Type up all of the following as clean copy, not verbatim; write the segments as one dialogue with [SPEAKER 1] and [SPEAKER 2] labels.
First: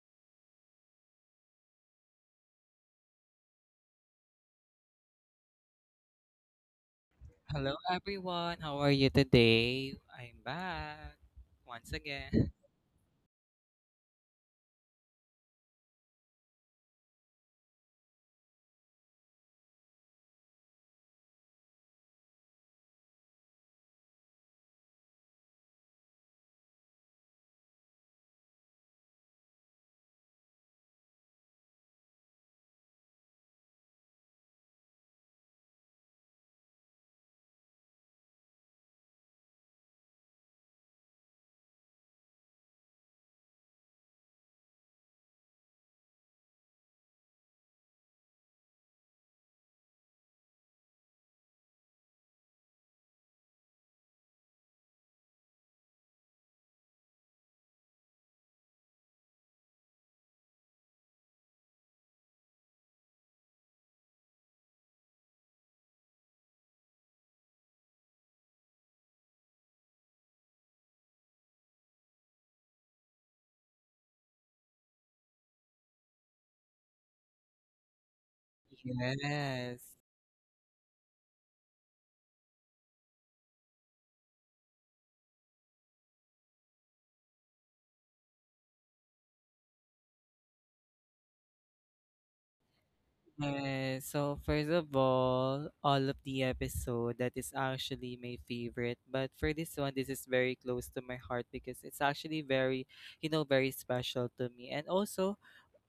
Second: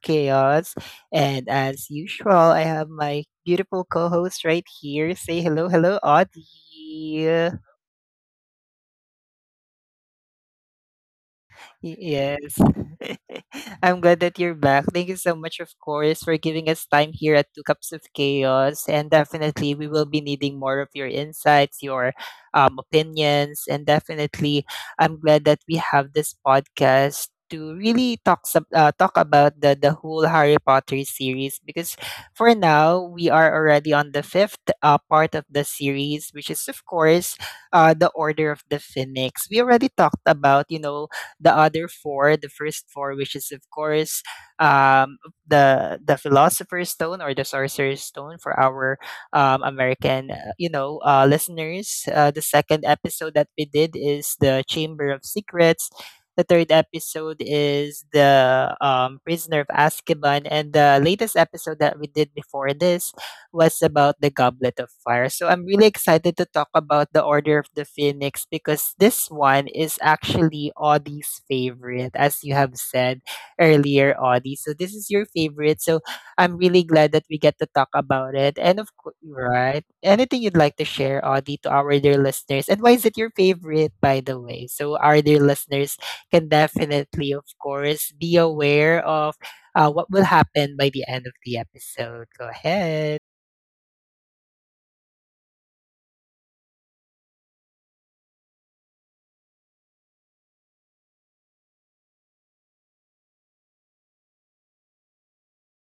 [SPEAKER 1] Chaos. And as usual, I have my beautiful co host right here. Say hello, hello, Audie.
[SPEAKER 2] Hello everyone, how are you today? I'm back once again.
[SPEAKER 1] Yes. I'm glad that you're back. Thank you so much, of course, for giving us time here at Two Cups of Chaos. And definitely, we will be needing more of your insights, your opinions. And definitely, I'm glad that we have this podcast to really talk some, talk about the whole Harry Potter series because for now, we are already on the fifth part of the series, which is, of course, the Order of the Phoenix. We already talked about, you know, the other four, the first four, which is of course um, the Philosopher's Stone or the Sorcerer's Stone for our American, listeners. The second episode that we did is the Chamber of Secrets. The third episode is the Prisoner of Azkaban, and the latest episode that we did before this was about the Goblet of Fire. So I'm really excited to talk about the Order of the Phoenix because this one is actually Audie's favorite, as you have said earlier, Audie. So this is your favorite. So I'm really glad that we get to talk about it. And of course, right?
[SPEAKER 2] Yes.
[SPEAKER 1] Anything you'd like to share, Audie, to our dear listeners? And why is it your favorite, by the way? So our dear listeners can definitely, of course, be aware of what will happen by the end of the episode. Go ahead.
[SPEAKER 2] Yes. So first of all of the episode that is actually my favorite. But for this one, this is very close to my heart because it's actually very, very special to me. And also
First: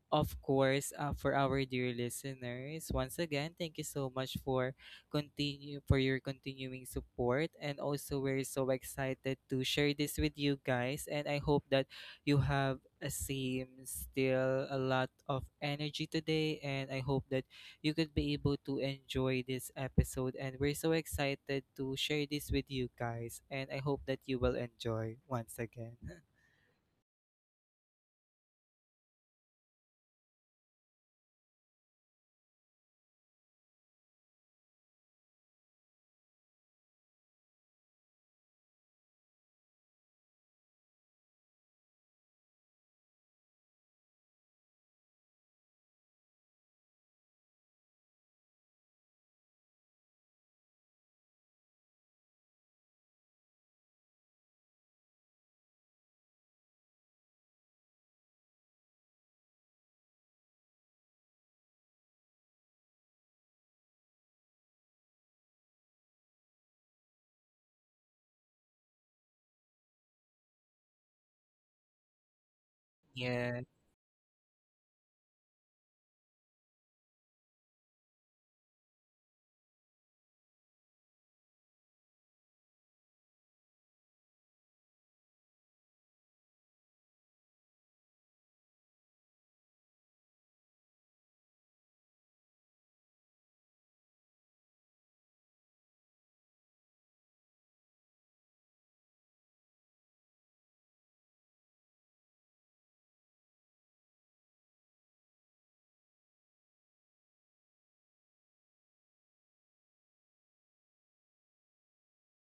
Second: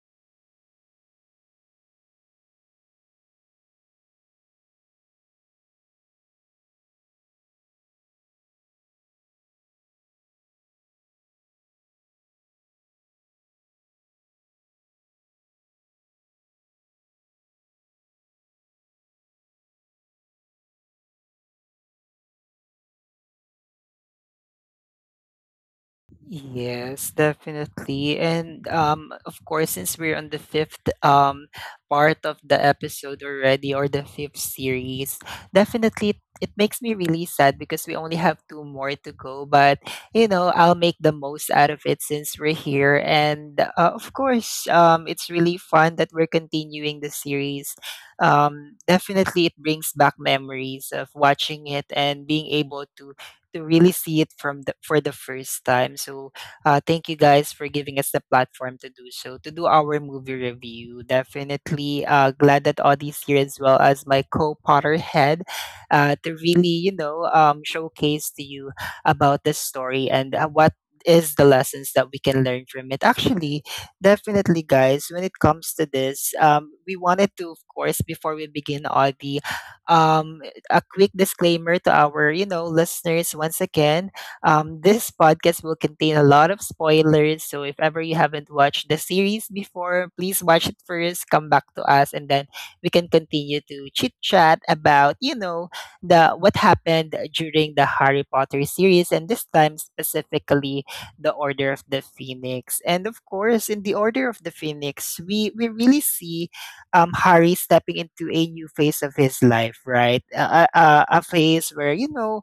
[SPEAKER 2] of course, for our dear listeners, once again, thank you so much for continue for your continuing support, and also we're so excited to share this with you guys. And I hope that you have a same still a lot of energy today, and I hope that you could be able to enjoy this episode. And we're so excited to share this with you guys, and I hope that you will enjoy once again.
[SPEAKER 1] Yes, definitely. And of course, since we're on the fifth part of the episode already or the fifth series, definitely it makes me really sad because we only have two more to go. But you know, I'll make the most out of it since we're here. And of course, it's really fun that we're continuing the series. Definitely, it brings back memories of watching it and being able to really see it from the first time. So thank you guys for giving us the platform to do so, to do our movie review. Definitely glad that Audie's here as well as my co-potter head to really, you know, showcase to you about this story and what is the lessons that we can learn from it. Actually, definitely, guys, when it comes to this, we wanted to, of course, before we begin, Audie, um, a quick disclaimer to our, you know, listeners once again. This podcast will contain a lot of spoilers. So if ever you haven't watched the series before, please watch it first, come back to us, and then we can continue to chit chat about, you know, the what happened during the Harry Potter series and this time specifically the Order of the Phoenix. And of course, in the Order of the Phoenix, we really see Harry stepping into a new phase of his life, right? A phase where, you know,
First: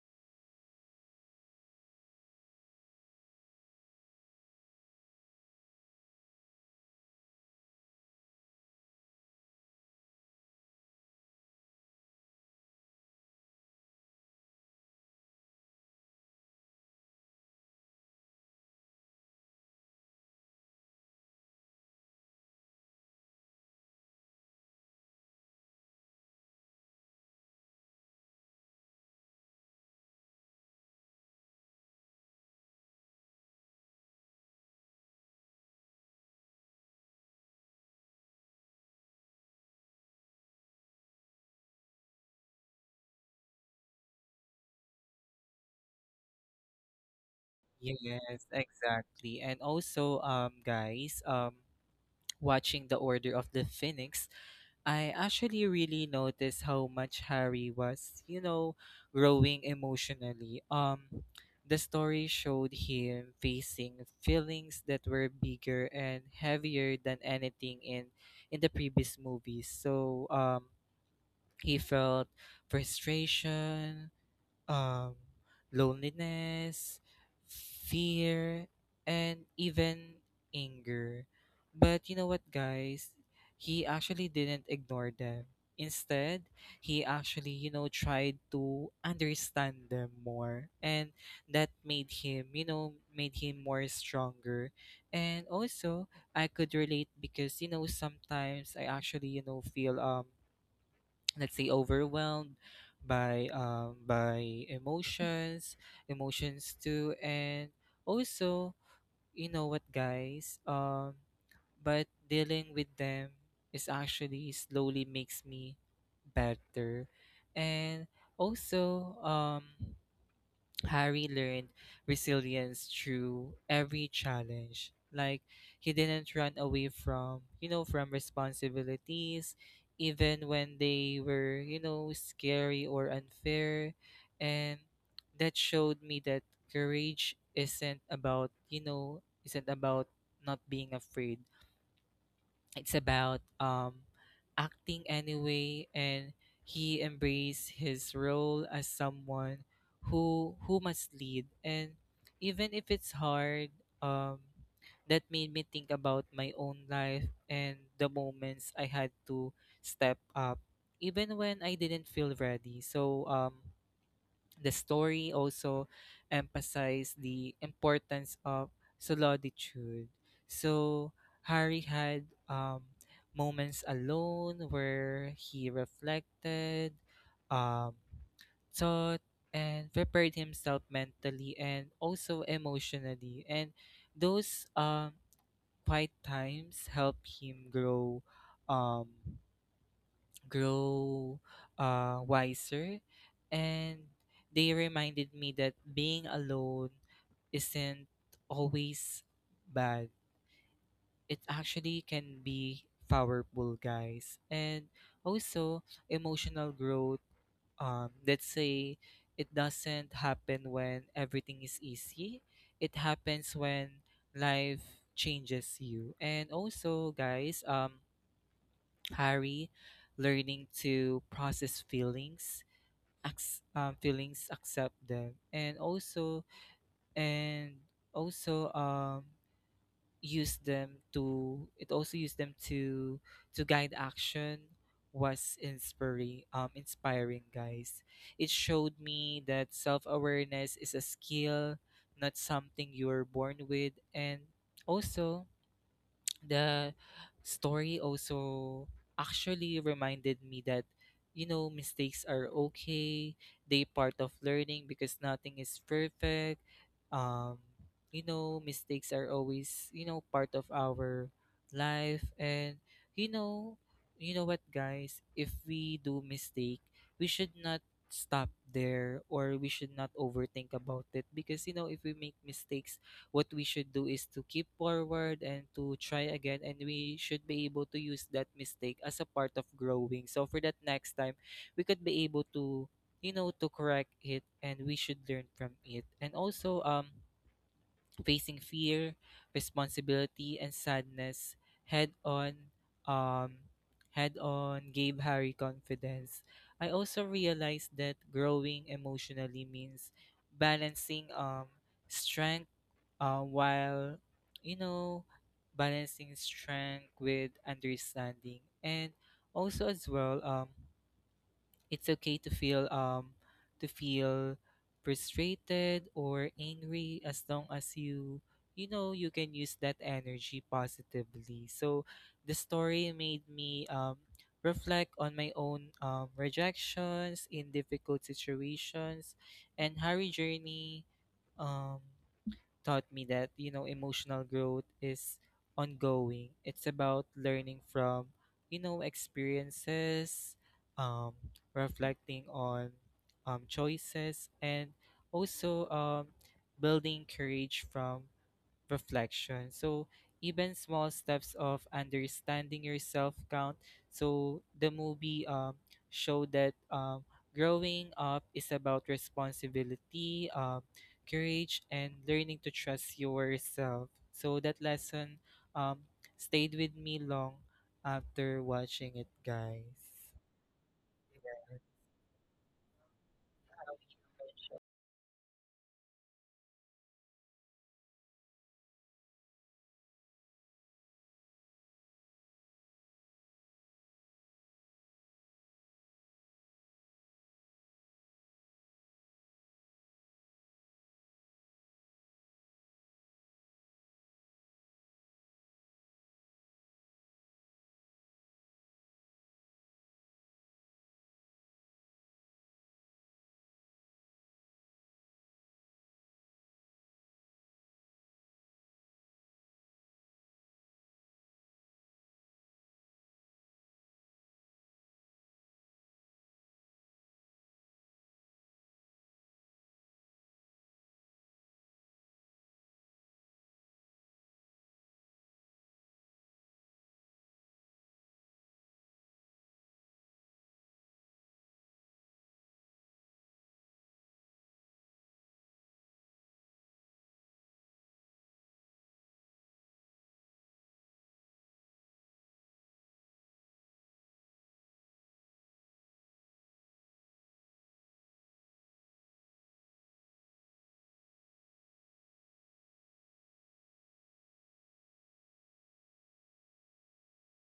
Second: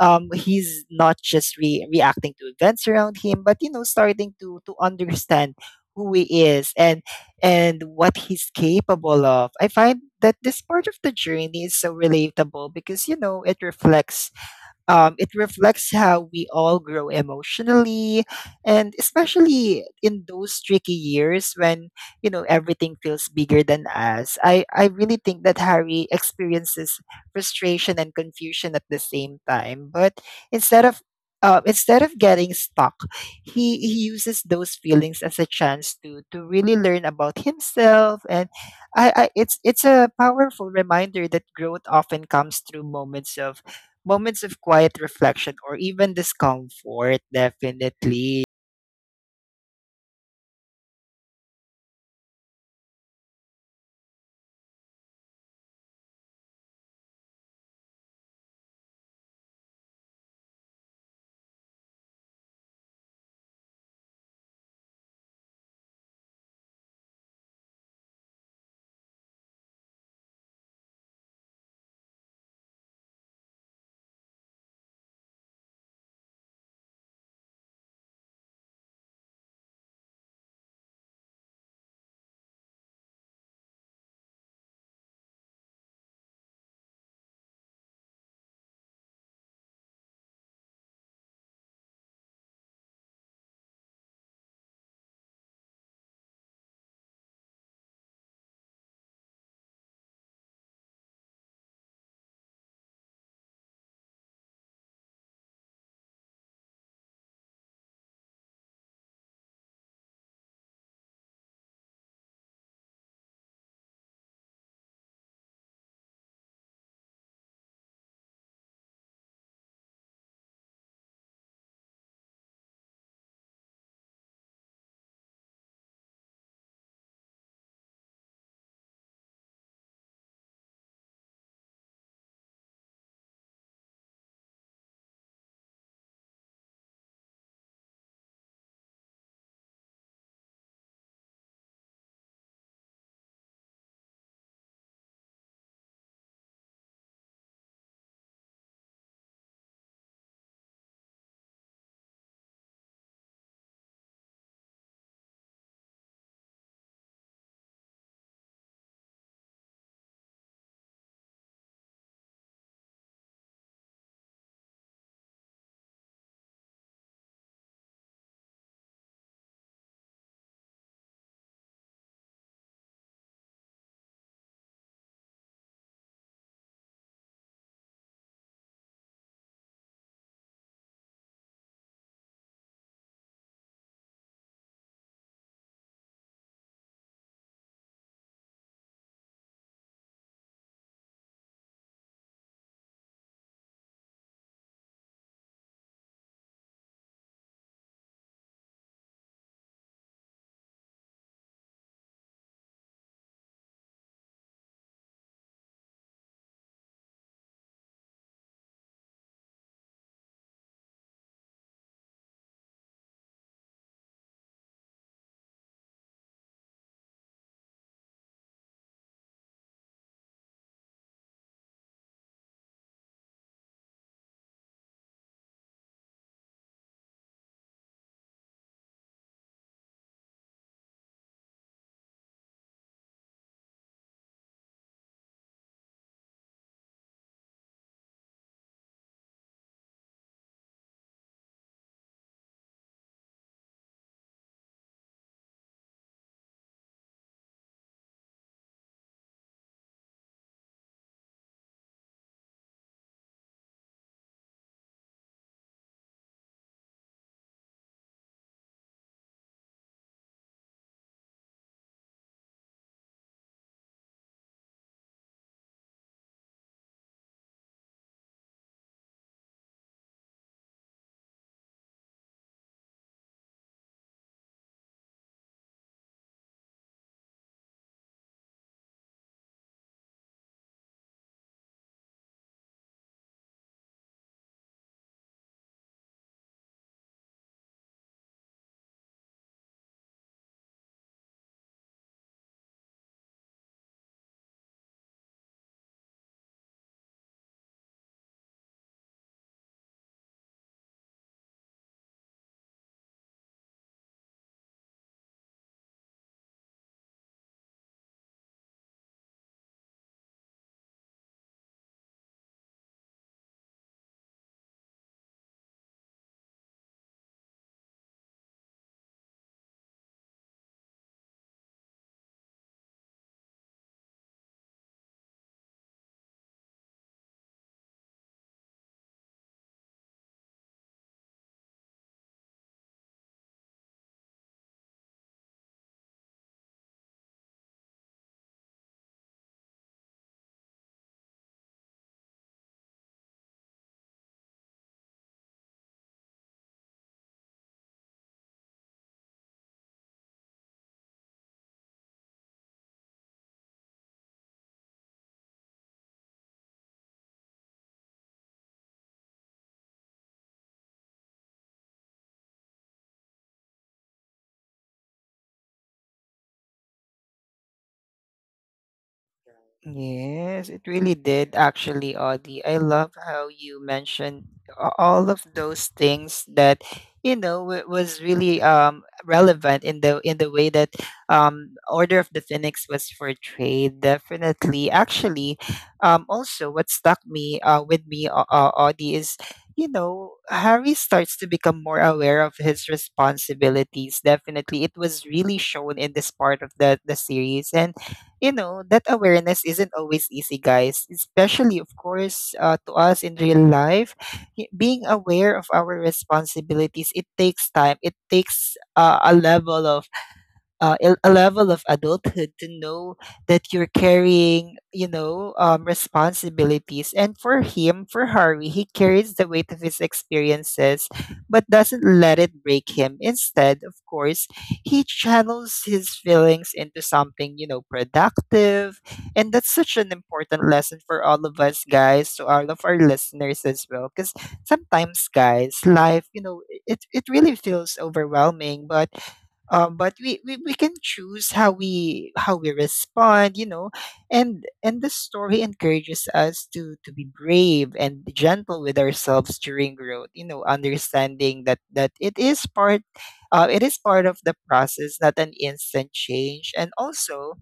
[SPEAKER 1] he's not just reacting to events around him, but, you know, starting to understand who he is and what he's capable of. I find that this part of the journey is so relatable because you know it reflects how we all grow emotionally, and especially in those tricky years when you know everything feels bigger than us. I really think that Harry experiences frustration and confusion at the same time, but instead of instead of getting stuck, he uses those feelings as a chance to really learn about himself and I it's a powerful reminder that growth often comes through moments of quiet reflection or even discomfort, definitely.
[SPEAKER 2] Yes, exactly. And also, guys, watching The Order of the Phoenix, I actually really noticed how much Harry was, growing emotionally. The story showed him facing feelings that were bigger and heavier than anything in the previous movies. So, he felt frustration, um, loneliness, fear, and even anger. But you know what, guys? He actually didn't ignore them. Instead, he actually, tried to understand them more. And that made him, made him more stronger. And also, I could relate because, sometimes I actually, feel let's say overwhelmed by emotions too. And also, you know what guys, but dealing with them is actually slowly makes me better. And also Harry learned resilience through every challenge. Like he didn't run away from, from responsibilities, even when they were, scary or unfair. And that showed me that courage isn't about, you know, isn't about not being afraid. It's about acting anyway, and he embraced his role as someone who must lead. And even if it's hard, um, that made me think about my own life and the moments I had to step up, even when I didn't feel ready. So the story also emphasized the importance of solitude. So Harry had moments alone where he reflected, um, thought, and prepared himself mentally and also emotionally. And those quiet times help him grow. Um, grow wiser. And they reminded me that being alone isn't always bad. It actually can be powerful, guys. And also, emotional growth let's say it doesn't happen when everything is easy. It happens when life changes you. And also, guys, Harry, learning to process feelings, feelings, accept them, and also use them to guide action was inspiring, guys. It showed me that self-awareness is a skill, not something you're born with. And also the story also actually reminded me that you know mistakes are okay. They part of learning because nothing is perfect. um you know, mistakes are always you know part of our life. And you know you know what guys, if we do mistake, we should not stop there or we should not overthink about it, because you know if we make mistakes, what we should do is to keep forward and to try again, and we should be able to use that mistake as a part of growing, so for that next time we could be able to, you know, to correct it and we should learn from it. And also facing fear, responsibility and sadness head on, um gave Harry confidence. I also realized that growing emotionally means balancing strength while you know balancing strength with understanding. And also as well, it's okay to feel frustrated or angry as long as you, you know, you can use that energy positively. So the story made me reflect on my own rejections in difficult situations, and how journey um taught me that, you know, emotional growth is ongoing. It's about learning from, you know, experiences, um, reflecting on choices, and also building courage from reflection. So even small steps of understanding yourself count. So the movie showed that growing up is about responsibility, courage, and learning to trust yourself. So that lesson um stayed with me long after watching it, guys.
[SPEAKER 1] Yes, it really did actually, Audie. I love how you mentioned all of those things that you know was really relevant in the way that Order of the Phoenix was portrayed. Definitely, actually, also what stuck me with me, Audie, is you know Harry starts to become more aware of his responsibilities. Definitely, it was really shown in this part of the series and you know that awareness isn't always easy guys especially of course to us in real life. Y- being aware of our responsibilities it takes time it takes a level of a level of adulthood to know that you're carrying, you know, responsibilities. And for him, for Harvey, he carries the weight of his experiences, but doesn't let it break him. Instead, of course, he channels his feelings into something, you know, productive. And that's such an important lesson for all of us, guys, to all of our listeners as well. Because sometimes, guys, life, you know, it really feels overwhelming, but we can choose how we respond you know and the story encourages us to be brave and gentle with ourselves during growth you know understanding that it is part of the process not an instant change and also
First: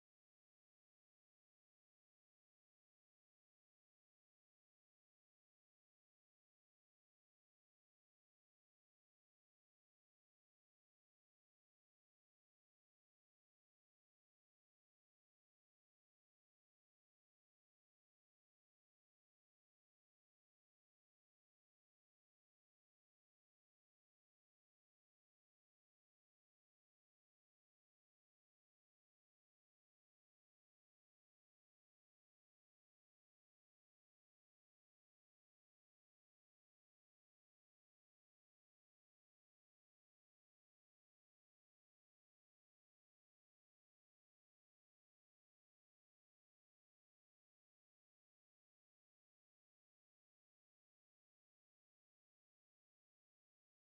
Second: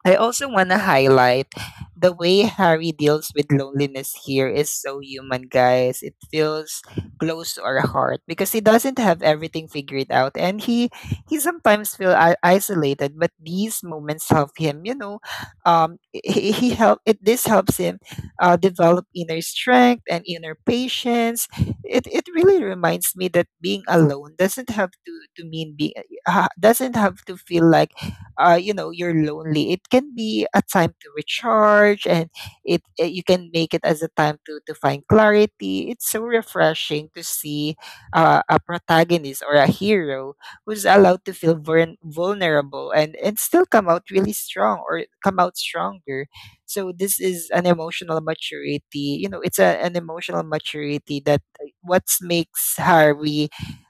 [SPEAKER 1] I also want to highlight the way Harry deals with loneliness here is so human, guys. It feels close to our heart because he doesn't have everything figured out, and he sometimes feel isolated. But these moments help him, you know. He help it. This helps him develop inner strength and inner patience. It really reminds me that being alone doesn't have to mean being doesn't have to feel like you know you're lonely it can be a time to recharge and it, you can make it as a time to find clarity it's so refreshing to see a protagonist or a hero who's allowed to feel vulnerable and still come out really strong or come out stronger so this is an emotional maturity you know it's a, an emotional maturity that what makes harvey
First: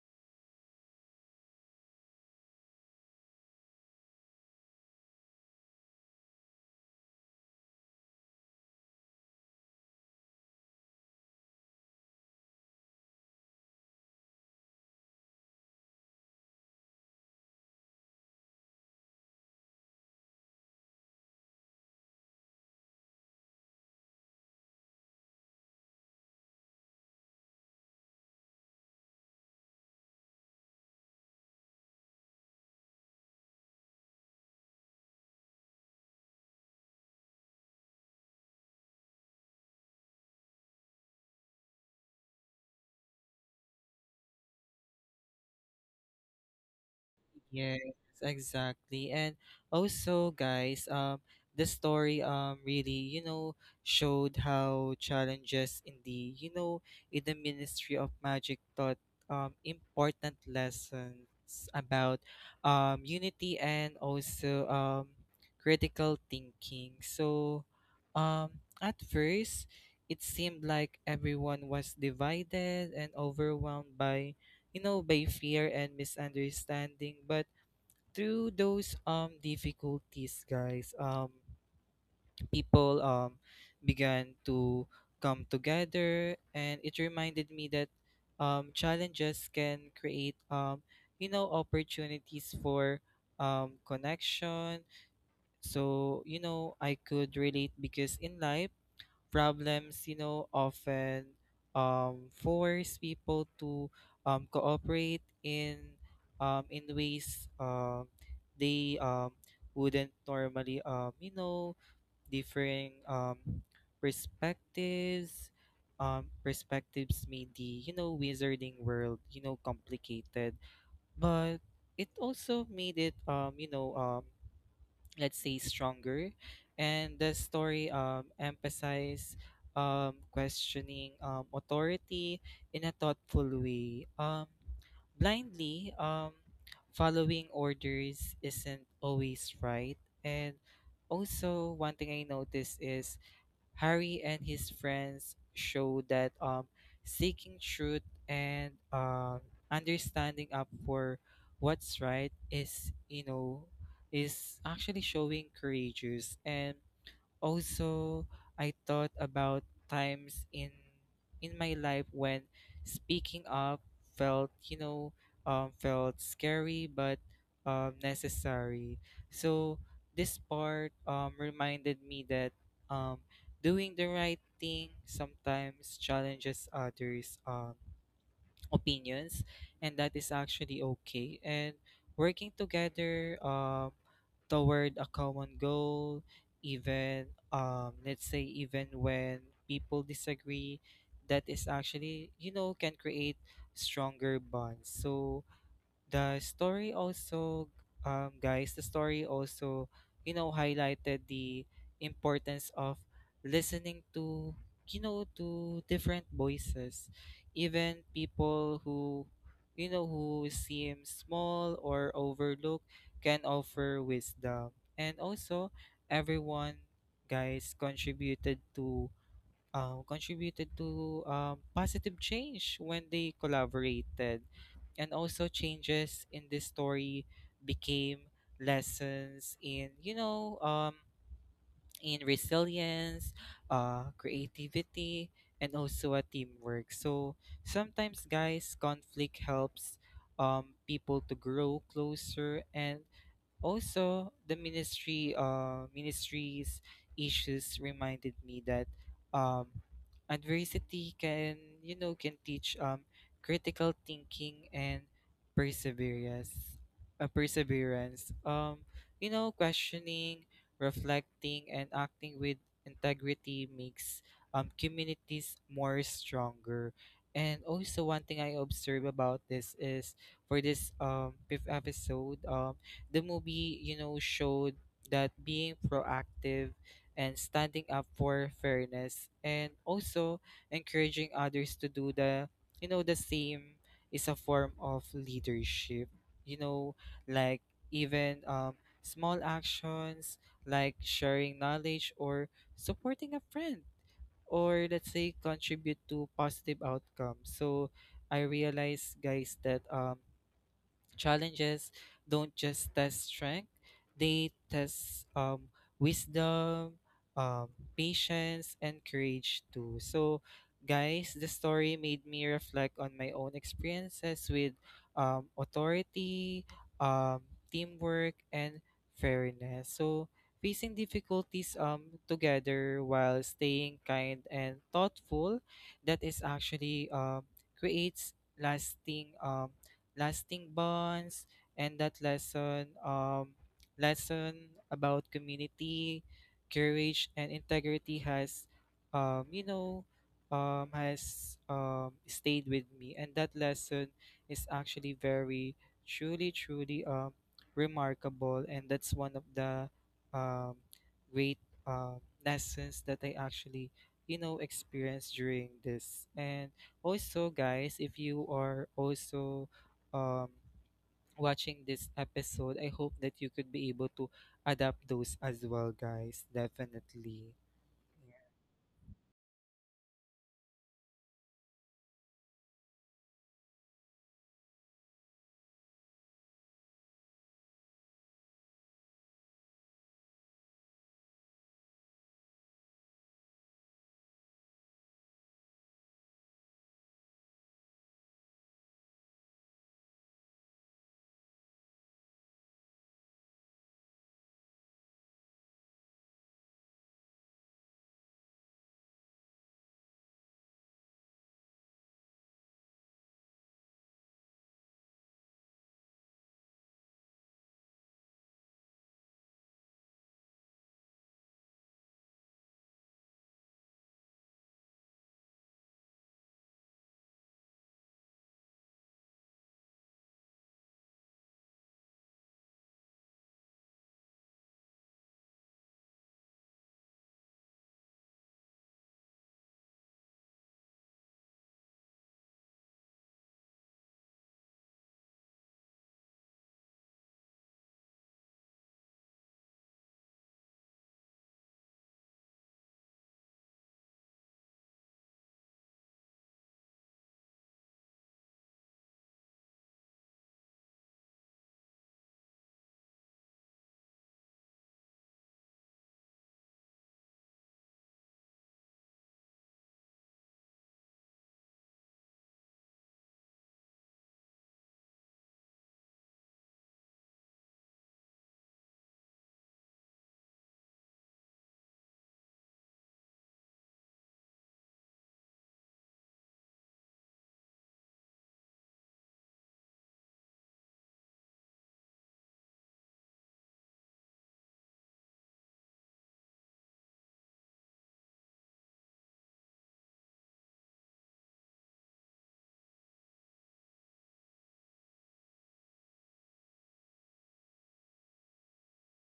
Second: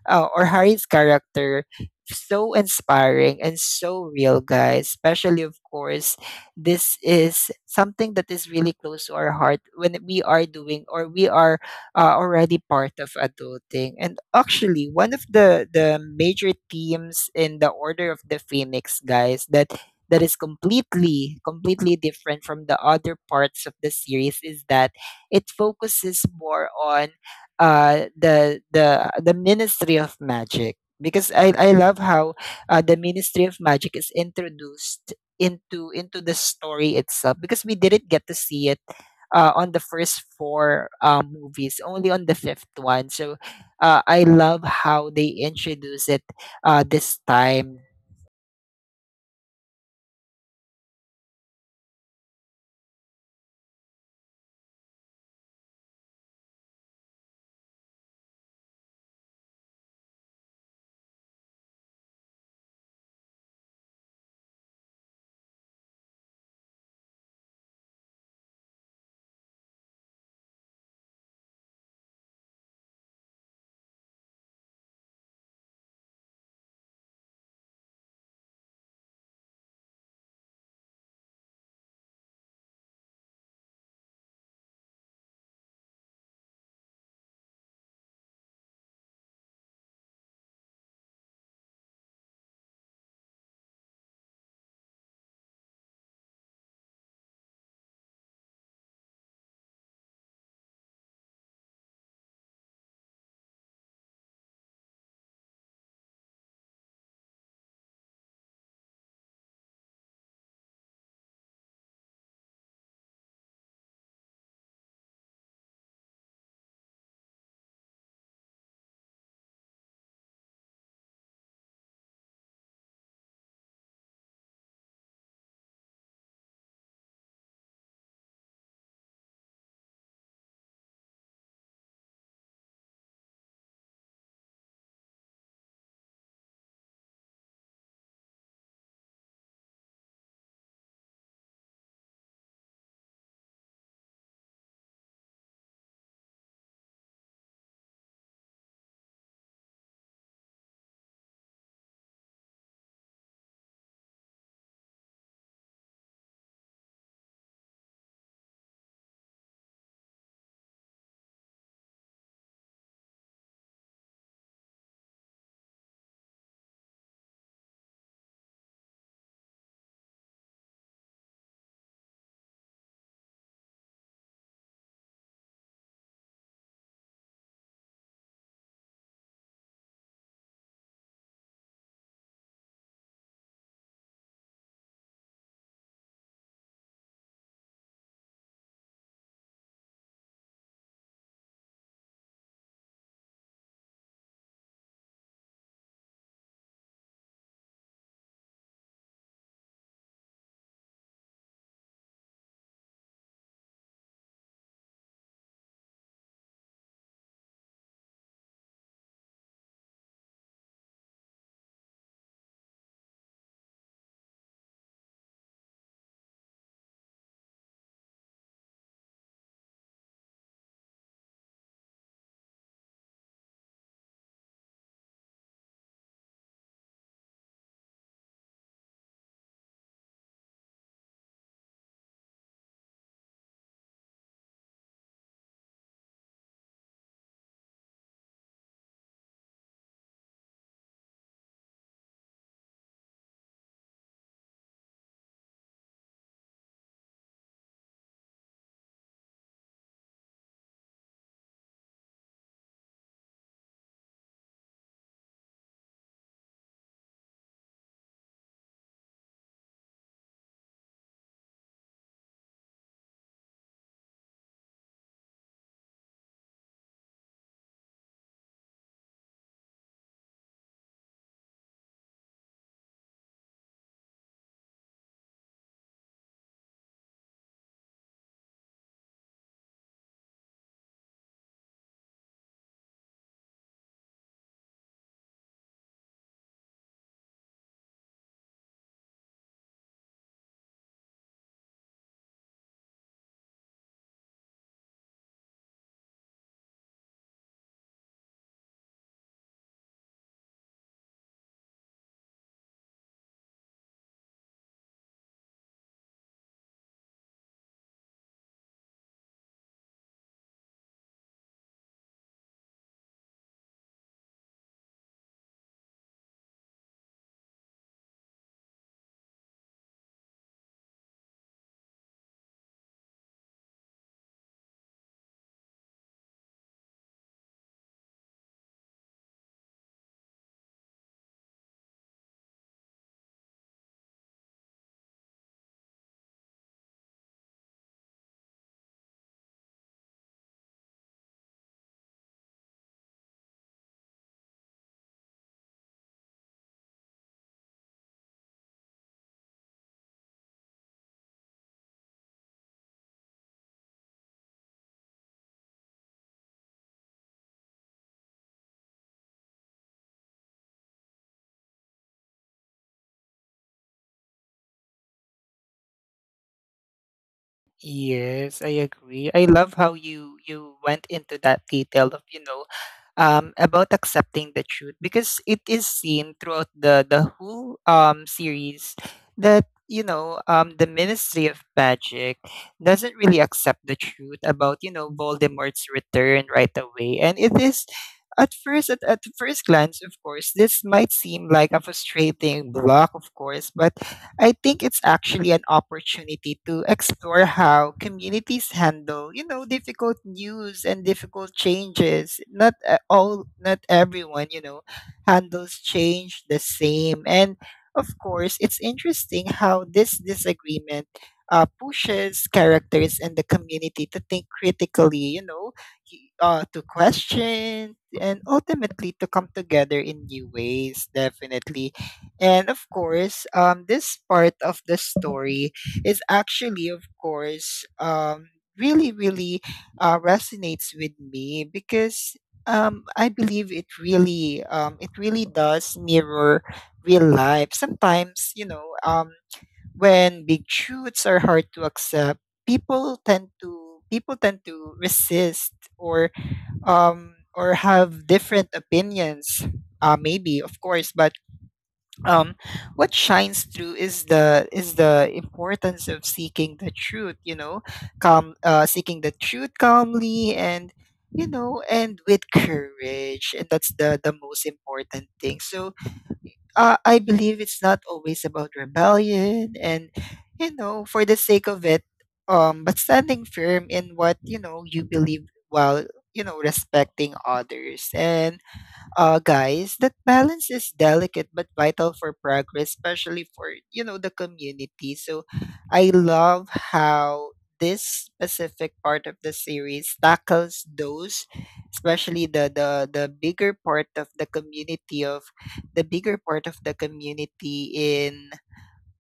[SPEAKER 1] or Harry's character so inspiring and so real, guys. Especially, of course, this is something that is really close to our heart when we are doing or we are already part of adulting. And actually, one of the major themes in the Order of the Phoenix, guys, that is completely different from the other parts of the series is that it focuses more on the Ministry of Magic because I love how the Ministry of Magic is introduced into the story itself because we didn't get to see it on the first four movies, only on the fifth one. So I love how they introduce it this time.
[SPEAKER 2] Yes, exactly. And also, guys, the story really, you know, showed how challenges in the, you know, in the Ministry of Magic taught important lessons about unity and also critical thinking. So, at first, it seemed like everyone was divided and overwhelmed by, you know, by fear and misunderstanding, but through those difficulties guys, people began to come together. And it reminded me that challenges can create you know opportunities for connection. So you know I could relate because in life problems, you know, often force people to cooperate in ways they wouldn't normally, you know, differing perspectives. Perspectives made the you know wizarding world you know complicated, but it also made it let's say stronger. And the story emphasize questioning authority in a thoughtful way. Blindly following orders isn't always right. And also one thing I noticed is Harry and his friends show that, seeking truth and understanding up for what's right is, you know, is actually showing courageous. And also, I thought about times in my life when speaking up felt, you know, felt scary but necessary. So this part reminded me that um, doing the right thing sometimes challenges others. Opinions, and that is actually okay. And working together toward a common goal, even let's say even when people disagree, that is actually you know can create stronger bonds. So the story also, guys, the story also, you know, highlighted the importance of listening to, you know, to different voices. Even people who, you know, who seem small or overlooked, can offer wisdom. And also everyone guys contributed to positive change when they collaborated. And also, changes in this story became lessons in, you know, in resilience, creativity, and also a teamwork. So sometimes, guys, conflict helps people to grow closer. And also, the ministry's issues reminded me that um, adversity can you know can teach critical thinking and perseverance. Uh, perseverance. Um, you know, questioning, reflecting, and acting with integrity makes communities more stronger. And also, one thing I observe about this is for this fifth episode, the movie, you know, showed that being proactive and standing up for fairness, and also encouraging others to do the, you know, the same, is a form of leadership. You know, like even small actions like sharing knowledge or supporting a friend, or let's say contribute to positive outcomes. So I realize guys that challenges don't just test strength, they test wisdom, um, patience, and courage too. So, guys, the story made me reflect on my own experiences with authority, um, teamwork, and fairness. So, facing difficulties together while staying kind and thoughtful, that is actually creates lasting, lasting bonds. And that lesson, lesson about community, courage, and integrity has, um, you know stayed with me. And that lesson is actually very, truly remarkable. And that's one of the um, great lessons that I actually you know experienced during this. And also guys if you are also um, watching this episode, I hope that you could be able to adapt those as well, guys. Definitely.
[SPEAKER 1] Yes, I agree. I love how you went into that detail of you know about accepting the truth because it is seen throughout the whole series that you know the Ministry of Magic doesn't really accept the truth about you know Voldemort's return right away, and it is. At first, at first glance, of course, this might seem like a frustrating block, of course, but I think it's actually an opportunity to explore how communities handle, you know, difficult news and difficult changes. Not not everyone, you know, handles change the same. And of course, it's interesting how this disagreement pushes characters in the community to think critically, you know, to question and ultimately to come together in new ways, definitely and of course, this part of the story is actually, of course, really resonates with me because I believe it really does mirror real life. Sometimes, you know, when big truths are hard to accept, people tend to resist or have different opinions. Maybe, of course, but um, what shines through is the importance of seeking the truth you know calm seeking the truth calmly and you know and with courage and that's the most important thing so I believe it's not always about rebellion and you know for the sake of it but standing firm in what you know you believe while you know respecting others and guys, that balance is delicate but vital for progress, especially for you know the community. So, I love how this specific part of the series tackles those, especially the bigger part of the community of the bigger part of the community in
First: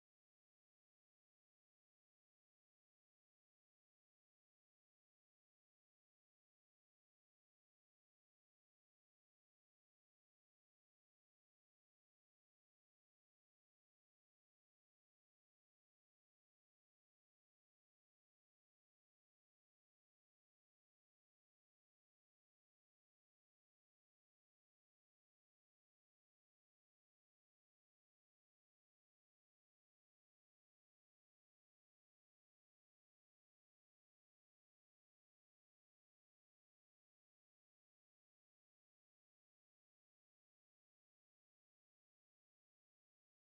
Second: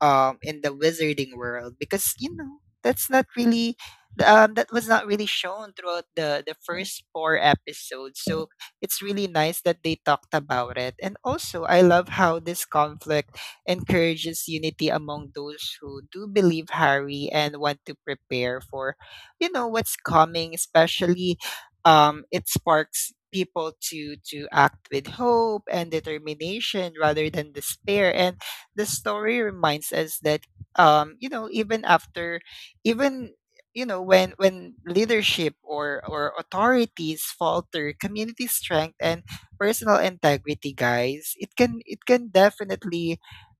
[SPEAKER 1] in the wizarding world because that's not really that was not really shown throughout the first four episodes. So it's really nice that they talked about it. And also, I love how this conflict encourages unity among those who do believe Harry and want to prepare for what's coming. Especially it sparks people to act with hope and determination rather than despair. And the story reminds us that even after even when leadership or authorities falter, community strength and personal integrity, guys,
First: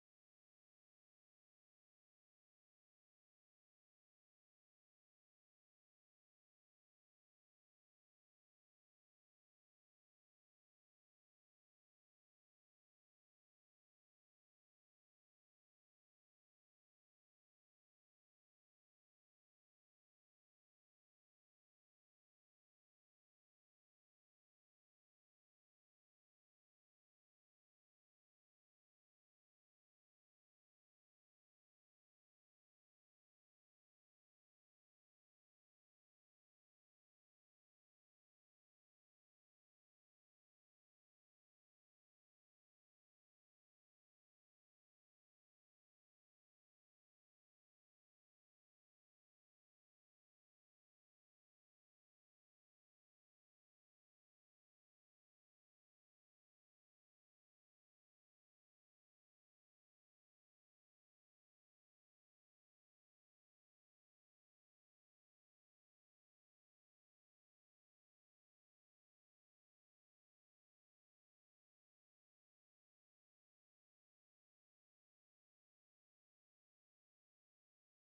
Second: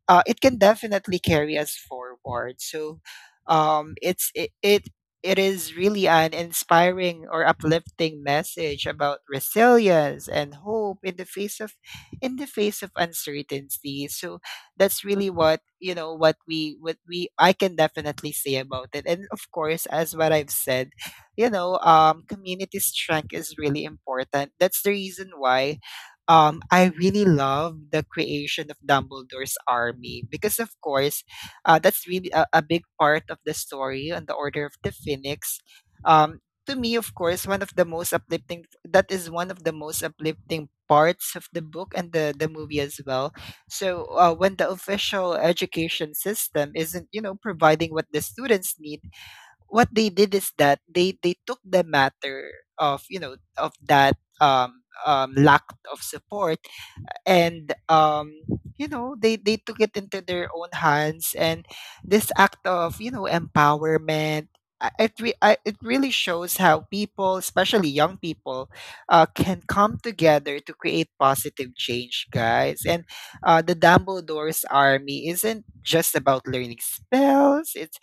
[SPEAKER 1] it can definitely carry us forward. So it's it, it it is really an inspiring or uplifting message about resilience and hope in the face of in the face of uncertainty. So that's really what you know what we I can definitely say about it. And of course, as what I've said, community strength is really important. That's the reason why I really love the creation of Dumbledore's Army because, of course, that's really a big part of the story and the Order of the Phoenix. Um, to me, of course, one of the most uplifting that is one of the most uplifting parts of the book and the movie as well. So when the official education system isn't, you know, providing what the students need, what they did is that they took the matter of of that lack of support. And you know they took it into their own hands. And this act of empowerment, it really shows how people, especially young people, can come together to create positive change, guys. And the Dumbledore's Army isn't just about learning spells. It's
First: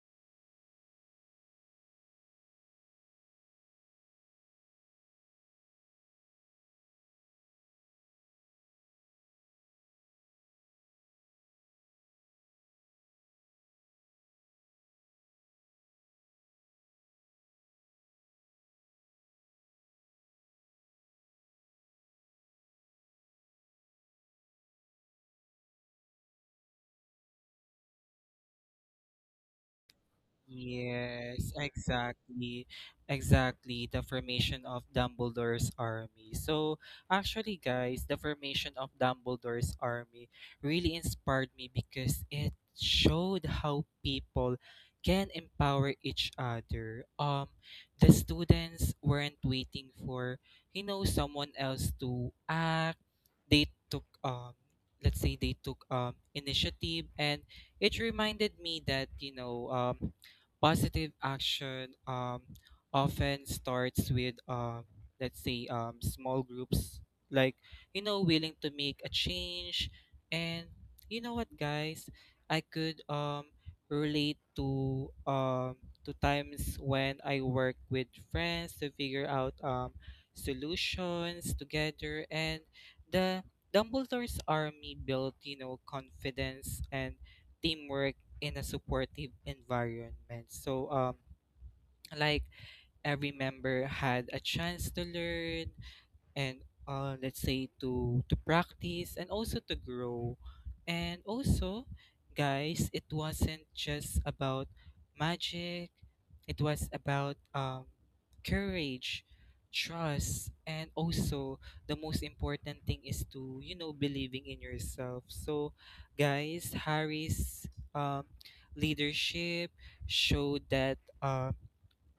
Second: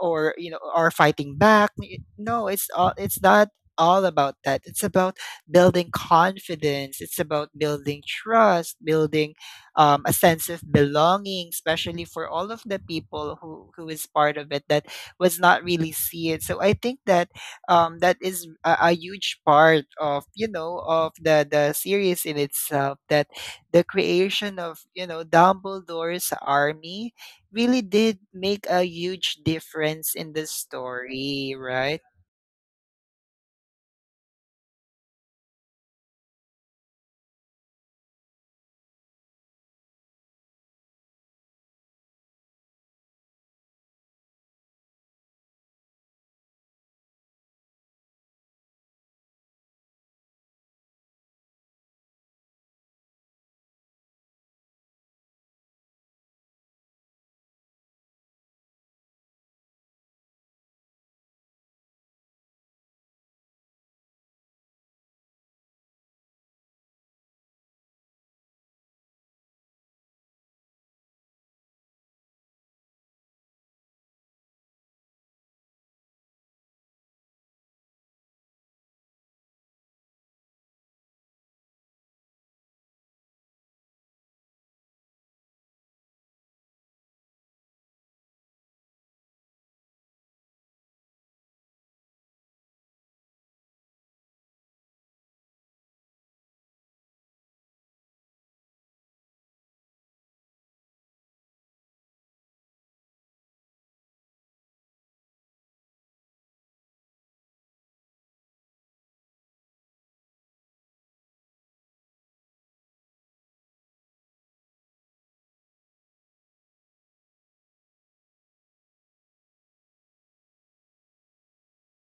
[SPEAKER 1] or or fighting back. No, it's all, it's not all about that. It's about building confidence. It's about building trust, building a sense of belonging, especially for all of the people who is part of it that was not really see it. So I think that that is a huge part of of the series in itself. That the creation of Dumbledore's Army really did make a huge difference in the
[SPEAKER 2] Yes,
[SPEAKER 1] story, right?
[SPEAKER 2] exactly. Exactly. The formation of Dumbledore's army. So, actually, guys, the formation of Dumbledore's army really inspired me because it showed how people can empower each other. The students weren't waiting for, you know, someone else to act. They took initiative. And it reminded me that you know positive action often starts with let's say small groups like you know willing to make a change. And you know what guys, I could relate to times when I work with friends to figure out solutions together. And the Dumbledore's army built, you know, confidence and teamwork in a supportive environment. So, like every member had a chance to learn, and let's say to practice and also to grow. And also, guys, it wasn't just about magic, it was about courage, trust, and also the most important thing is to believing in yourself. So, guys, harry's um, leadership showed that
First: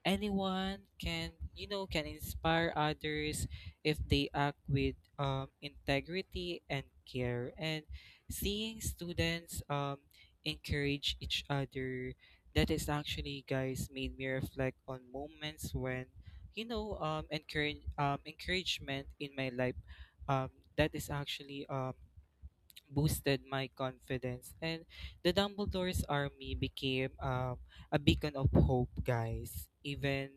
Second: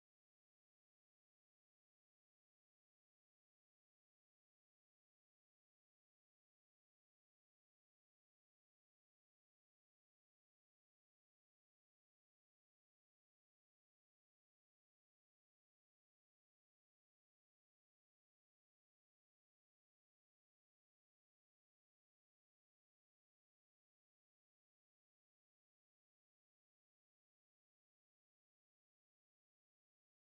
[SPEAKER 2] anyone can, can inspire others if they act with integrity and care. And seeing students encourage each other, that is actually, guys, made me reflect on moments when, encouragement in my life, um, that is actually boosted my confidence. And the Dumbledore's army became, a beacon of hope, guys, even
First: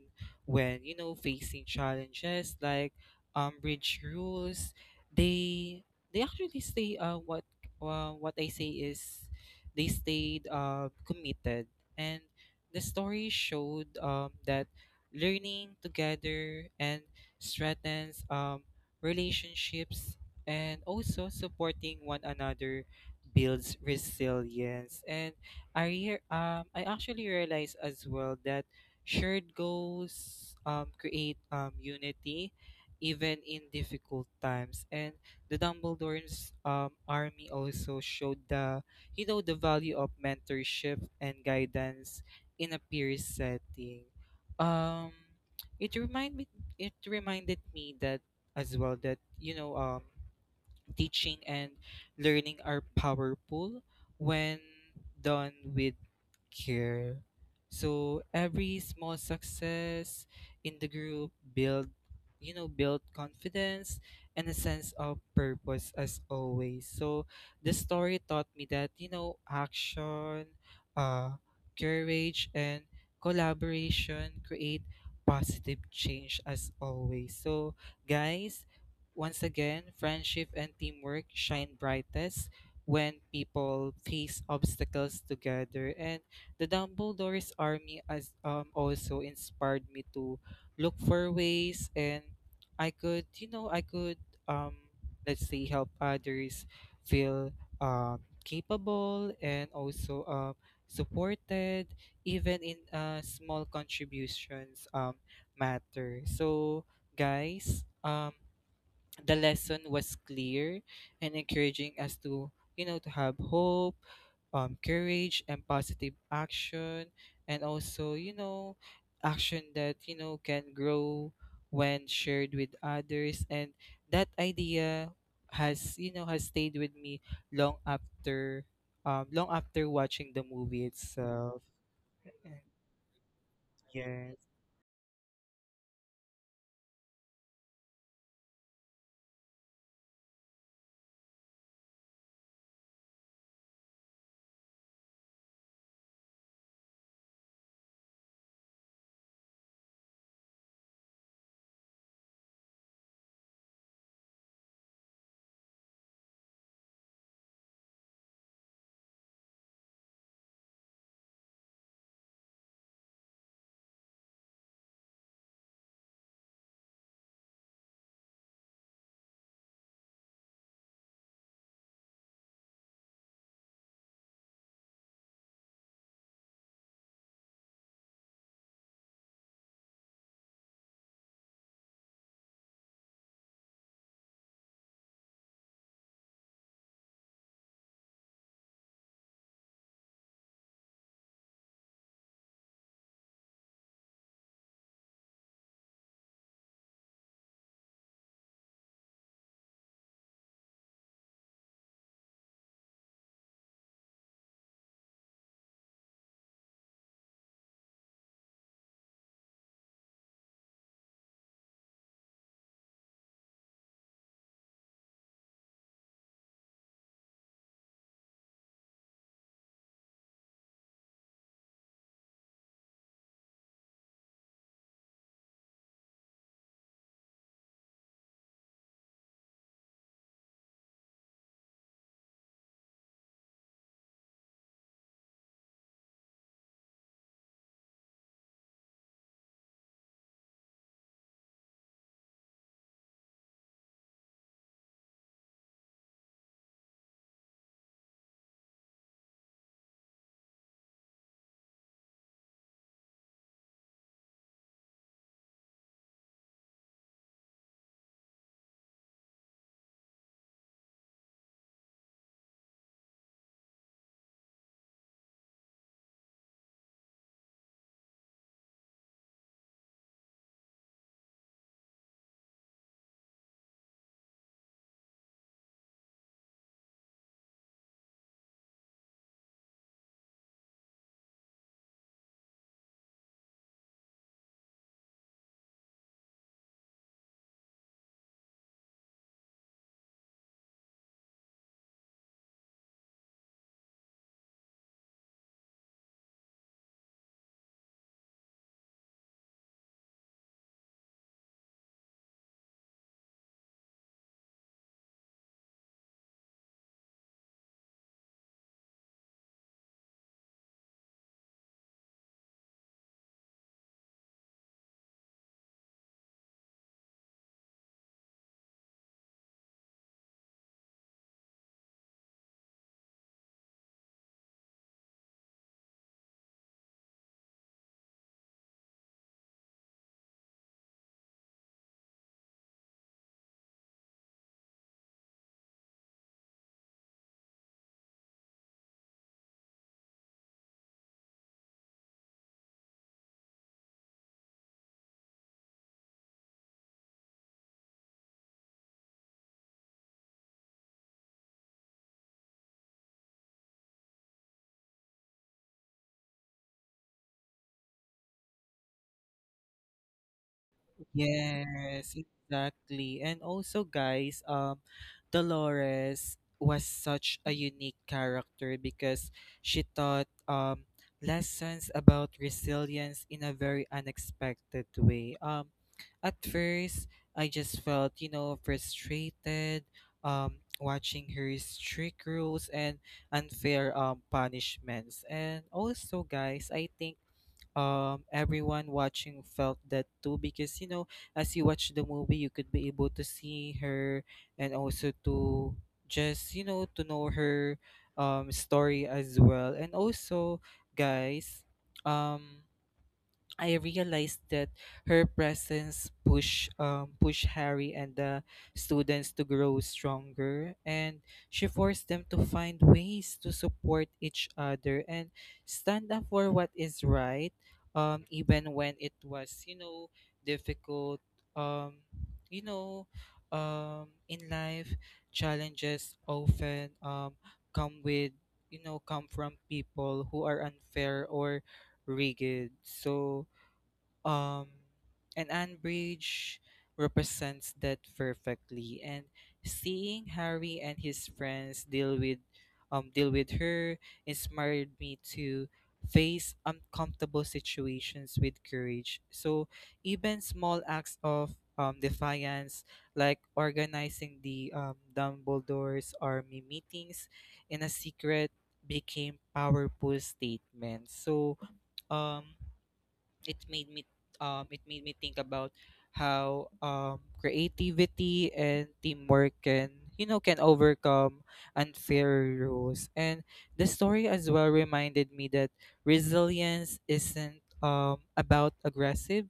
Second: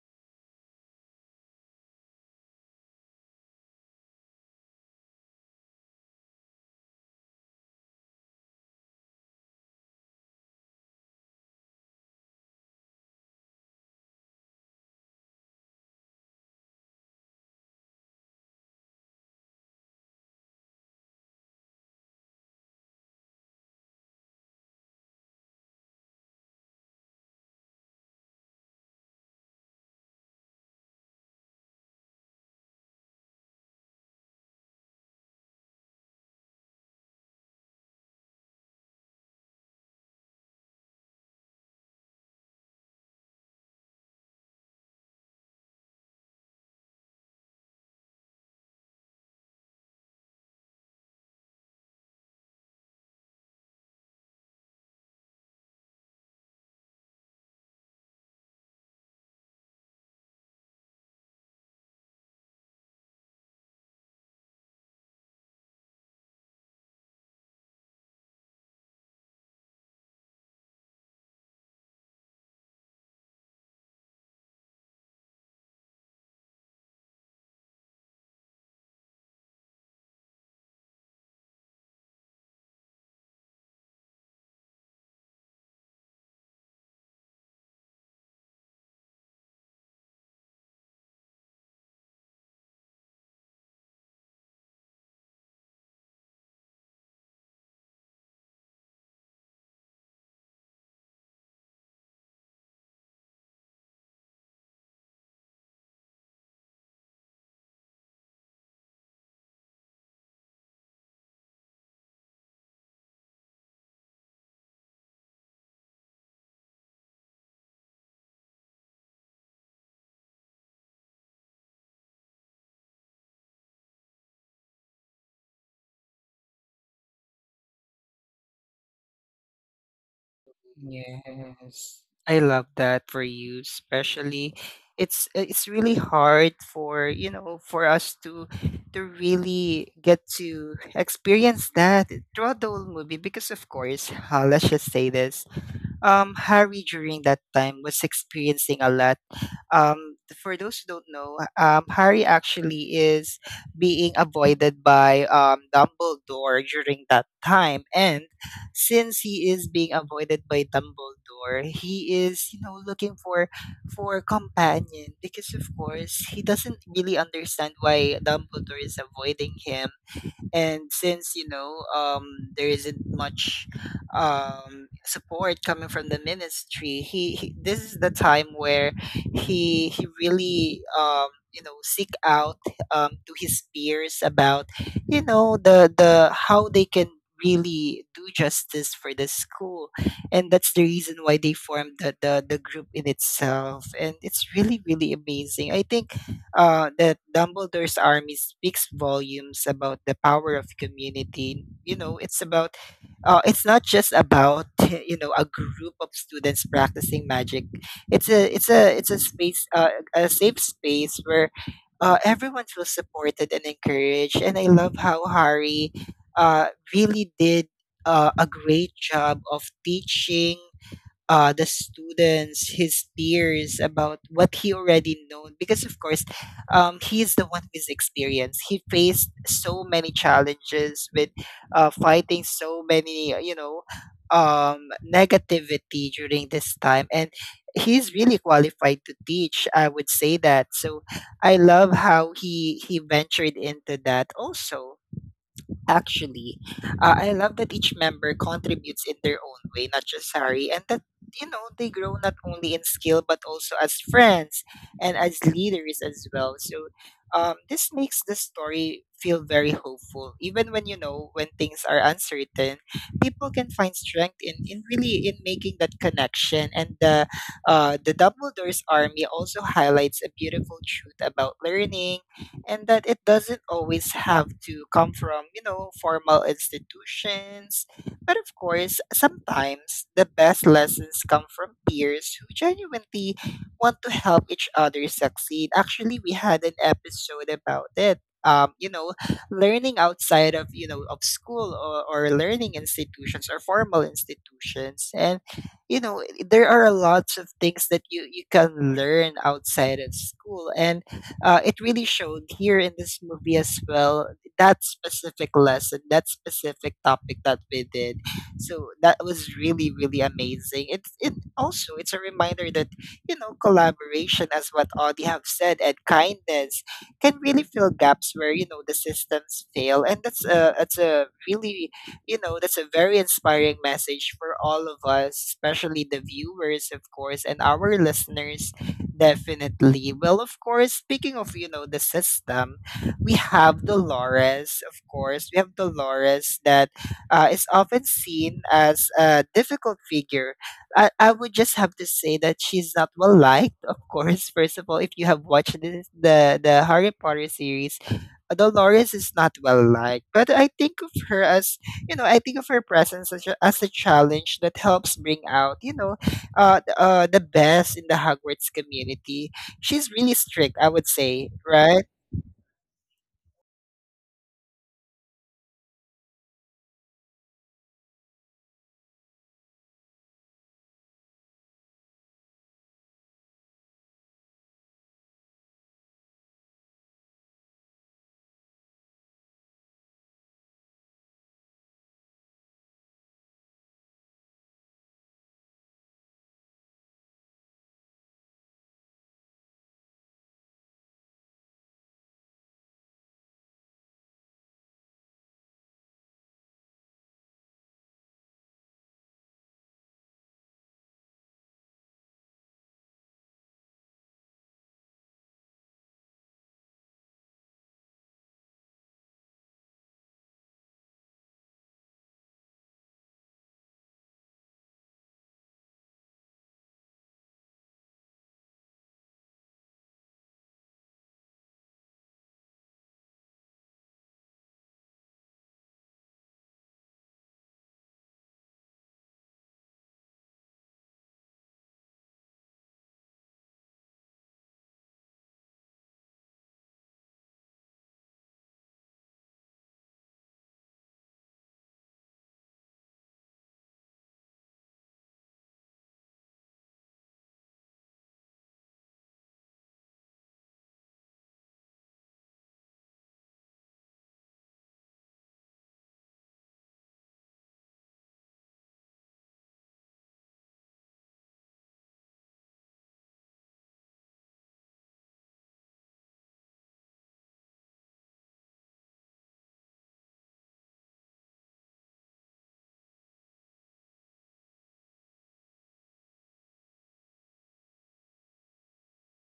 [SPEAKER 2] when, facing challenges like Umbridge rules, they they actually stay what I say is they stayed committed. And the story showed that learning together and strengthens relationships, and also supporting one another builds resilience. And I actually realized as well that shared goals create unity even in difficult times. And the dumbledore's army also showed the, the value of mentorship and guidance in a peer setting. um it reminded it reminded me that as well that, teaching and learning are powerful when done with care. So every small success in the group build, build confidence and a sense of purpose, as always. So the story taught me that, action, uh courage and collaboration create positive change, as always. So, guys, once again, friendship and teamwork shine brightest when people face obstacles together. And the Dumbledore's army as also inspired me to look for ways and I could, I could, um let's say, help others feel capable, and also supported. Even in small contributions matter. So, guys, the lesson was clear and encouraging us to, to have hope, courage and positive action, and also, action that, can grow when shared with others. And that idea has, has stayed with me long after, watching the movie itself.
[SPEAKER 1] Yes. I love that for you.
[SPEAKER 2] Yeah.
[SPEAKER 1] Especially it's really hard for, you know, for us to really get to experience that throughout the whole movie. Because of course, let's just say this. Harry during that time was experiencing a lot. For those who don't know, Harry actually is being avoided by Dumbledore during that time. And since he is being avoided by Dumbledore, he is looking for a companion, because of course he doesn't really understand why Dumbledore is avoiding him. And since there isn't much support coming from the ministry, he, this is the time where he really you know seek out to his peers about the how they can really do justice for the school. And that's the reason why they formed the group in itself. And it's really, really amazing. I think that Dumbledore's Army speaks volumes about the power of community. You know, it's about, it's not just about you know a group of students practicing magic. It's a it's a space, a safe space where everyone feels supported and encouraged. And I love how Harry uh, really did a great job of teaching the students, his peers, about what he already known. Because of course, he is the one who is experienced. He faced so many challenges with fighting so many, um, negativity during this time. And he's really qualified to teach, I would say that. So I love how he ventured into that also. Actually, I love that each member contributes in their own way, not just Harry. And that they grow not only in skill but also as friends and as leaders as well. So, this makes the story feel very hopeful, even when when things are uncertain. People can find strength in really in making that connection. And the Dumbledore's Army also highlights a beautiful truth about learning, and that it doesn't always have to come from, you know, formal institutions. But of course, sometimes the best lessons come from peers who genuinely want to help each other succeed. Actually, we had an episode about it. You know, learning outside of of school or learning institutions or formal institutions. And there are lots of things that you can learn outside of school. And it really showed here in this movie as well, that specific lesson, that specific topic that we did. So that was really, really amazing. It also, it's a reminder that collaboration, as what Audie have said, and kindness can really fill gaps where the systems fail. And that's a really that's a very inspiring message for all of us, especially the viewers, of course, and our listeners. Definitely. Well, of course, speaking of, you know, the system, we have Dolores, of course. We have Dolores that is often seen as a difficult figure. I would just have to say that she's not well liked, of course. First of all, if you have watched this, the Harry Potter series, Dolores is not well liked. But I think of her as, you know, I think of her presence as a challenge that helps bring out, you know, the best in the Hogwarts community. She's really strict, I would say, right?
[SPEAKER 2] Yes, exactly. And also, guys, Dolores was such a unique character because she taught lessons about resilience in a very unexpected way. At first, I just felt, frustrated, watching her strict rules and unfair punishments. And also, guys, I think everyone watching felt that too, because, as you watch the movie you could be able to see her, and also to just, to know her story as well. And also, guys um I realized that her presence push, Harry and the students to grow stronger, and she forced them to find ways to support each other and stand up for what is right, even when it was, difficult. Um, you know, in life, challenges often come with, come from people who are unfair or rigid. So, um and Anne Bridge represents that perfectly. And seeing Harry and his friends deal with, deal with her, inspired me to face uncomfortable situations with courage. So even small acts of defiance, like organizing the, Dumbledore's army meetings in a secret, became powerful statements. So um it made me it made me think about how creativity and teamwork can, can overcome unfair rules. And the story as well reminded me that resilience isn't about aggressive,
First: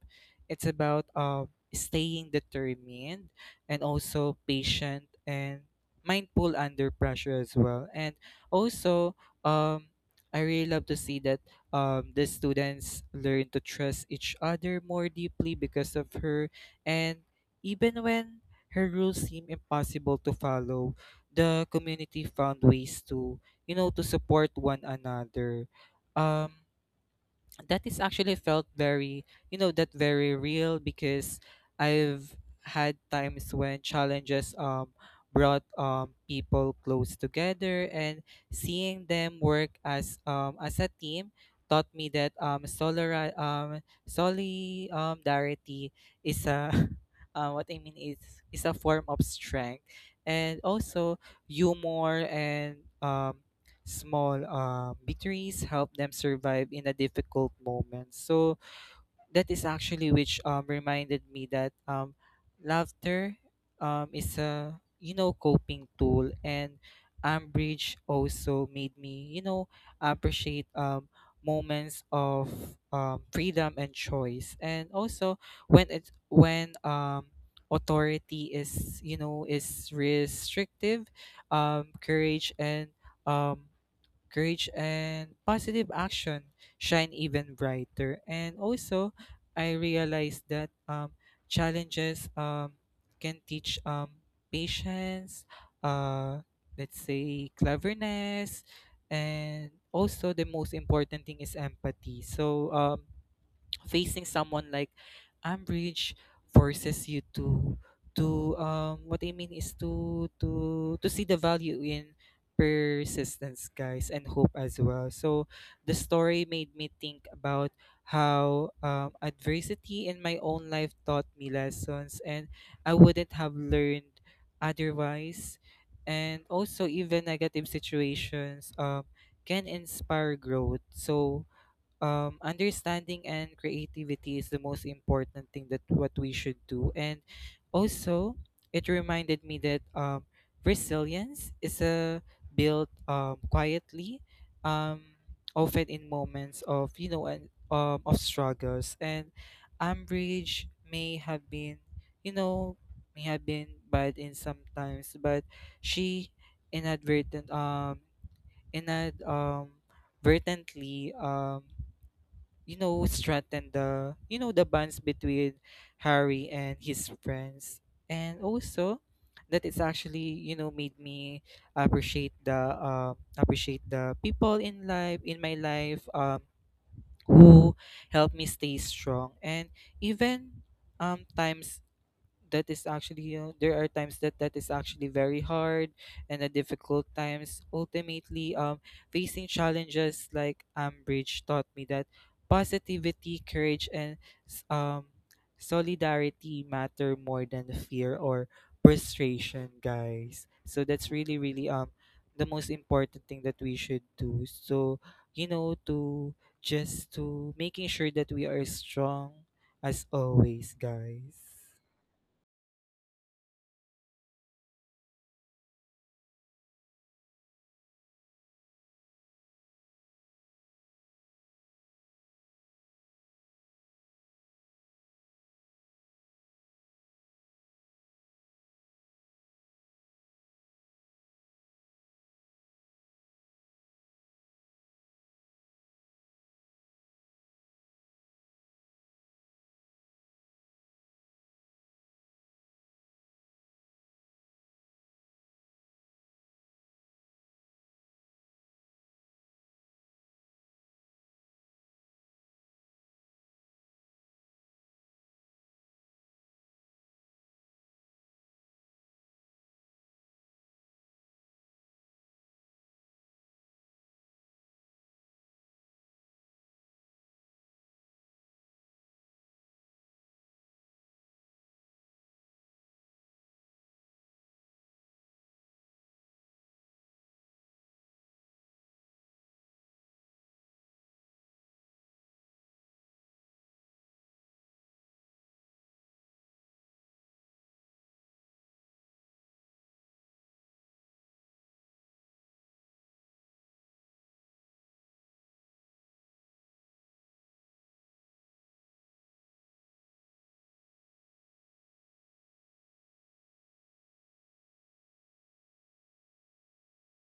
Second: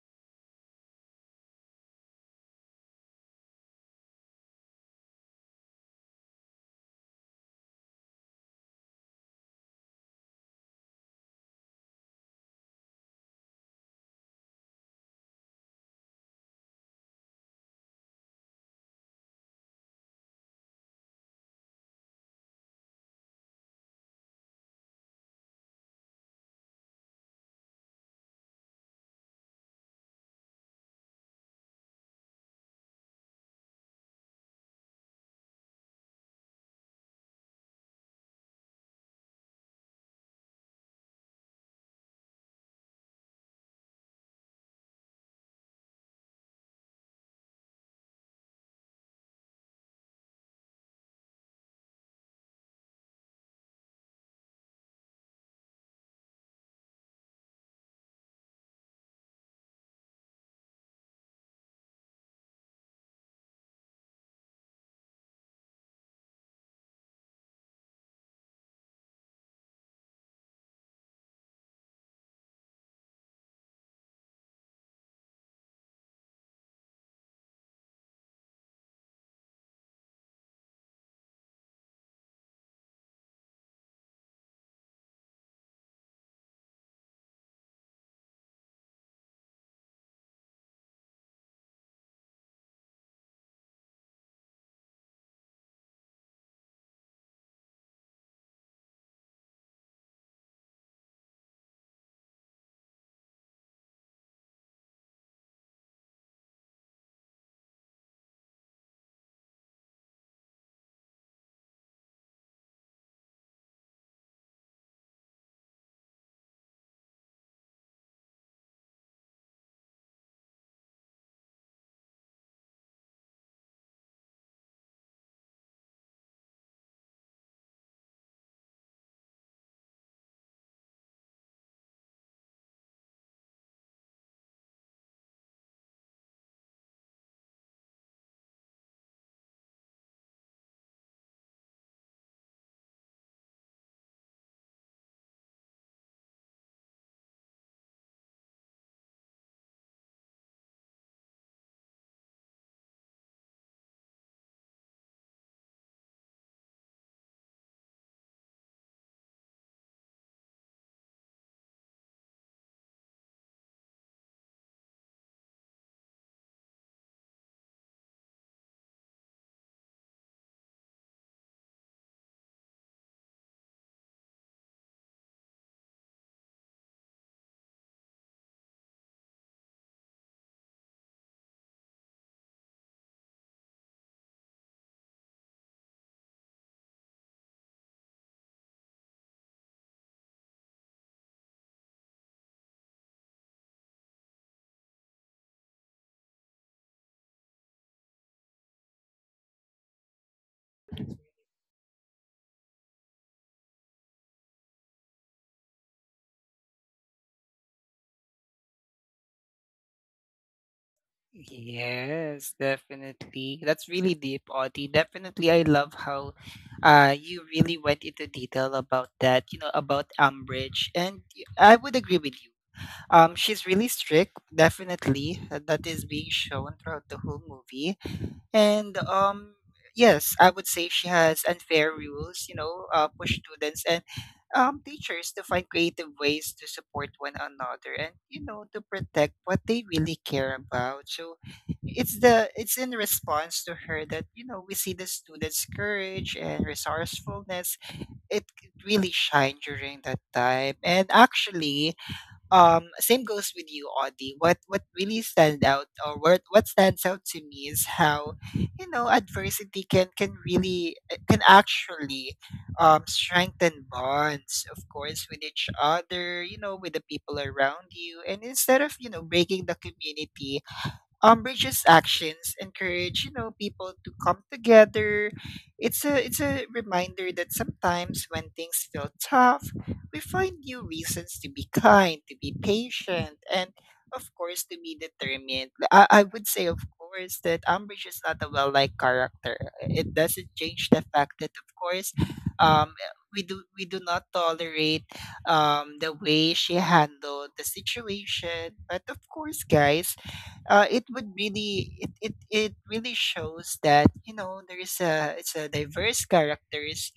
[SPEAKER 2] it's about staying determined, and also patient and mindful under pressure as well. And also, um I really love to see that the students learn to trust each other more deeply because of her. And even when her rules seem impossible to follow, the community found ways to, to support one another. Um, that is actually felt very, that very real, because I've had times when challenges brought people close together. And seeing them work as a team taught me that solidarity is a what I mean is a form of strength. And also humor and um small victories help them survive in a difficult moment. So that is actually which, reminded me that, laughter is a, coping tool. And Ambridge also made me, appreciate moments of freedom and choice. And also when it when, authority is, is restrictive, courage and um, positive action shine even brighter. And also, I realized that challenges can teach, patience, uh, let's say cleverness, and also the most important thing is empathy. So, facing someone like I'm rich forces you to what I mean is to see the value in persistence, guys, and hope as well. So the story made me think about how, adversity in my own life taught me lessons and I wouldn't have learned otherwise. And also, even negative situations can inspire growth. So, understanding and creativity is the most important thing that what we should do. And also, it reminded me that, resilience is a built quietly, um, often in moments of, you know and of struggles. And umbrage may have been, you know, may have been bad in sometimes, but she inadvertent um inad um inadvertently strengthen the, the bonds between Harry and his friends. And also that it's actually, made me appreciate the people in life in my life who help me stay strong. And even times, that is actually, there are times that that is actually very hard. And the difficult times ultimately facing challenges like Ambridge taught me that positivity, courage and s- um solidarity matter more than the fear or frustration, guys. So that's really really the most important thing that we should do. So, you know, to just to making sure that we are strong, as always, guys.
[SPEAKER 1] Yes, definitely. That's really deep, Audie. Definitely, I love how you really went into detail about that, you know, about Umbridge. And I would agree with you. She's really strict, definitely. That is being shown throughout the whole movie. And yes, I would say she has unfair rules. You know, push students and teachers to find creative ways to support one another and, you know, to protect what they really care about. So it's the it's in response to her that, you know, we see the students' courage and resourcefulness. It really shine during that time. And actually, same goes with you, Audie. What really stands out, or what stands out to me is how adversity can really can actually strengthen bonds, of course, with each other, you know, with the people around you. And instead of breaking the community, Umbridge's actions encourage, you know, people to come together. It's a reminder that sometimes when things feel tough, we find new reasons to be kind, to be patient, and of course to be determined. I would say, of course, that Umbridge is not a well liked character. It doesn't change the fact that of course um we do not tolerate the way she handled the situation. But of course, guys, it would really it really shows that there is a, it's a diverse characters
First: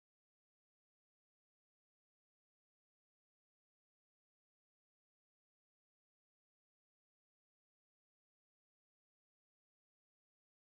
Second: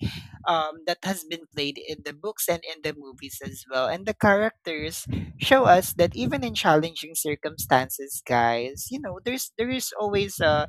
[SPEAKER 1] that has been played in the books and in the movies as well. And the characters show us that even in challenging circumstances, guys, you know, there is always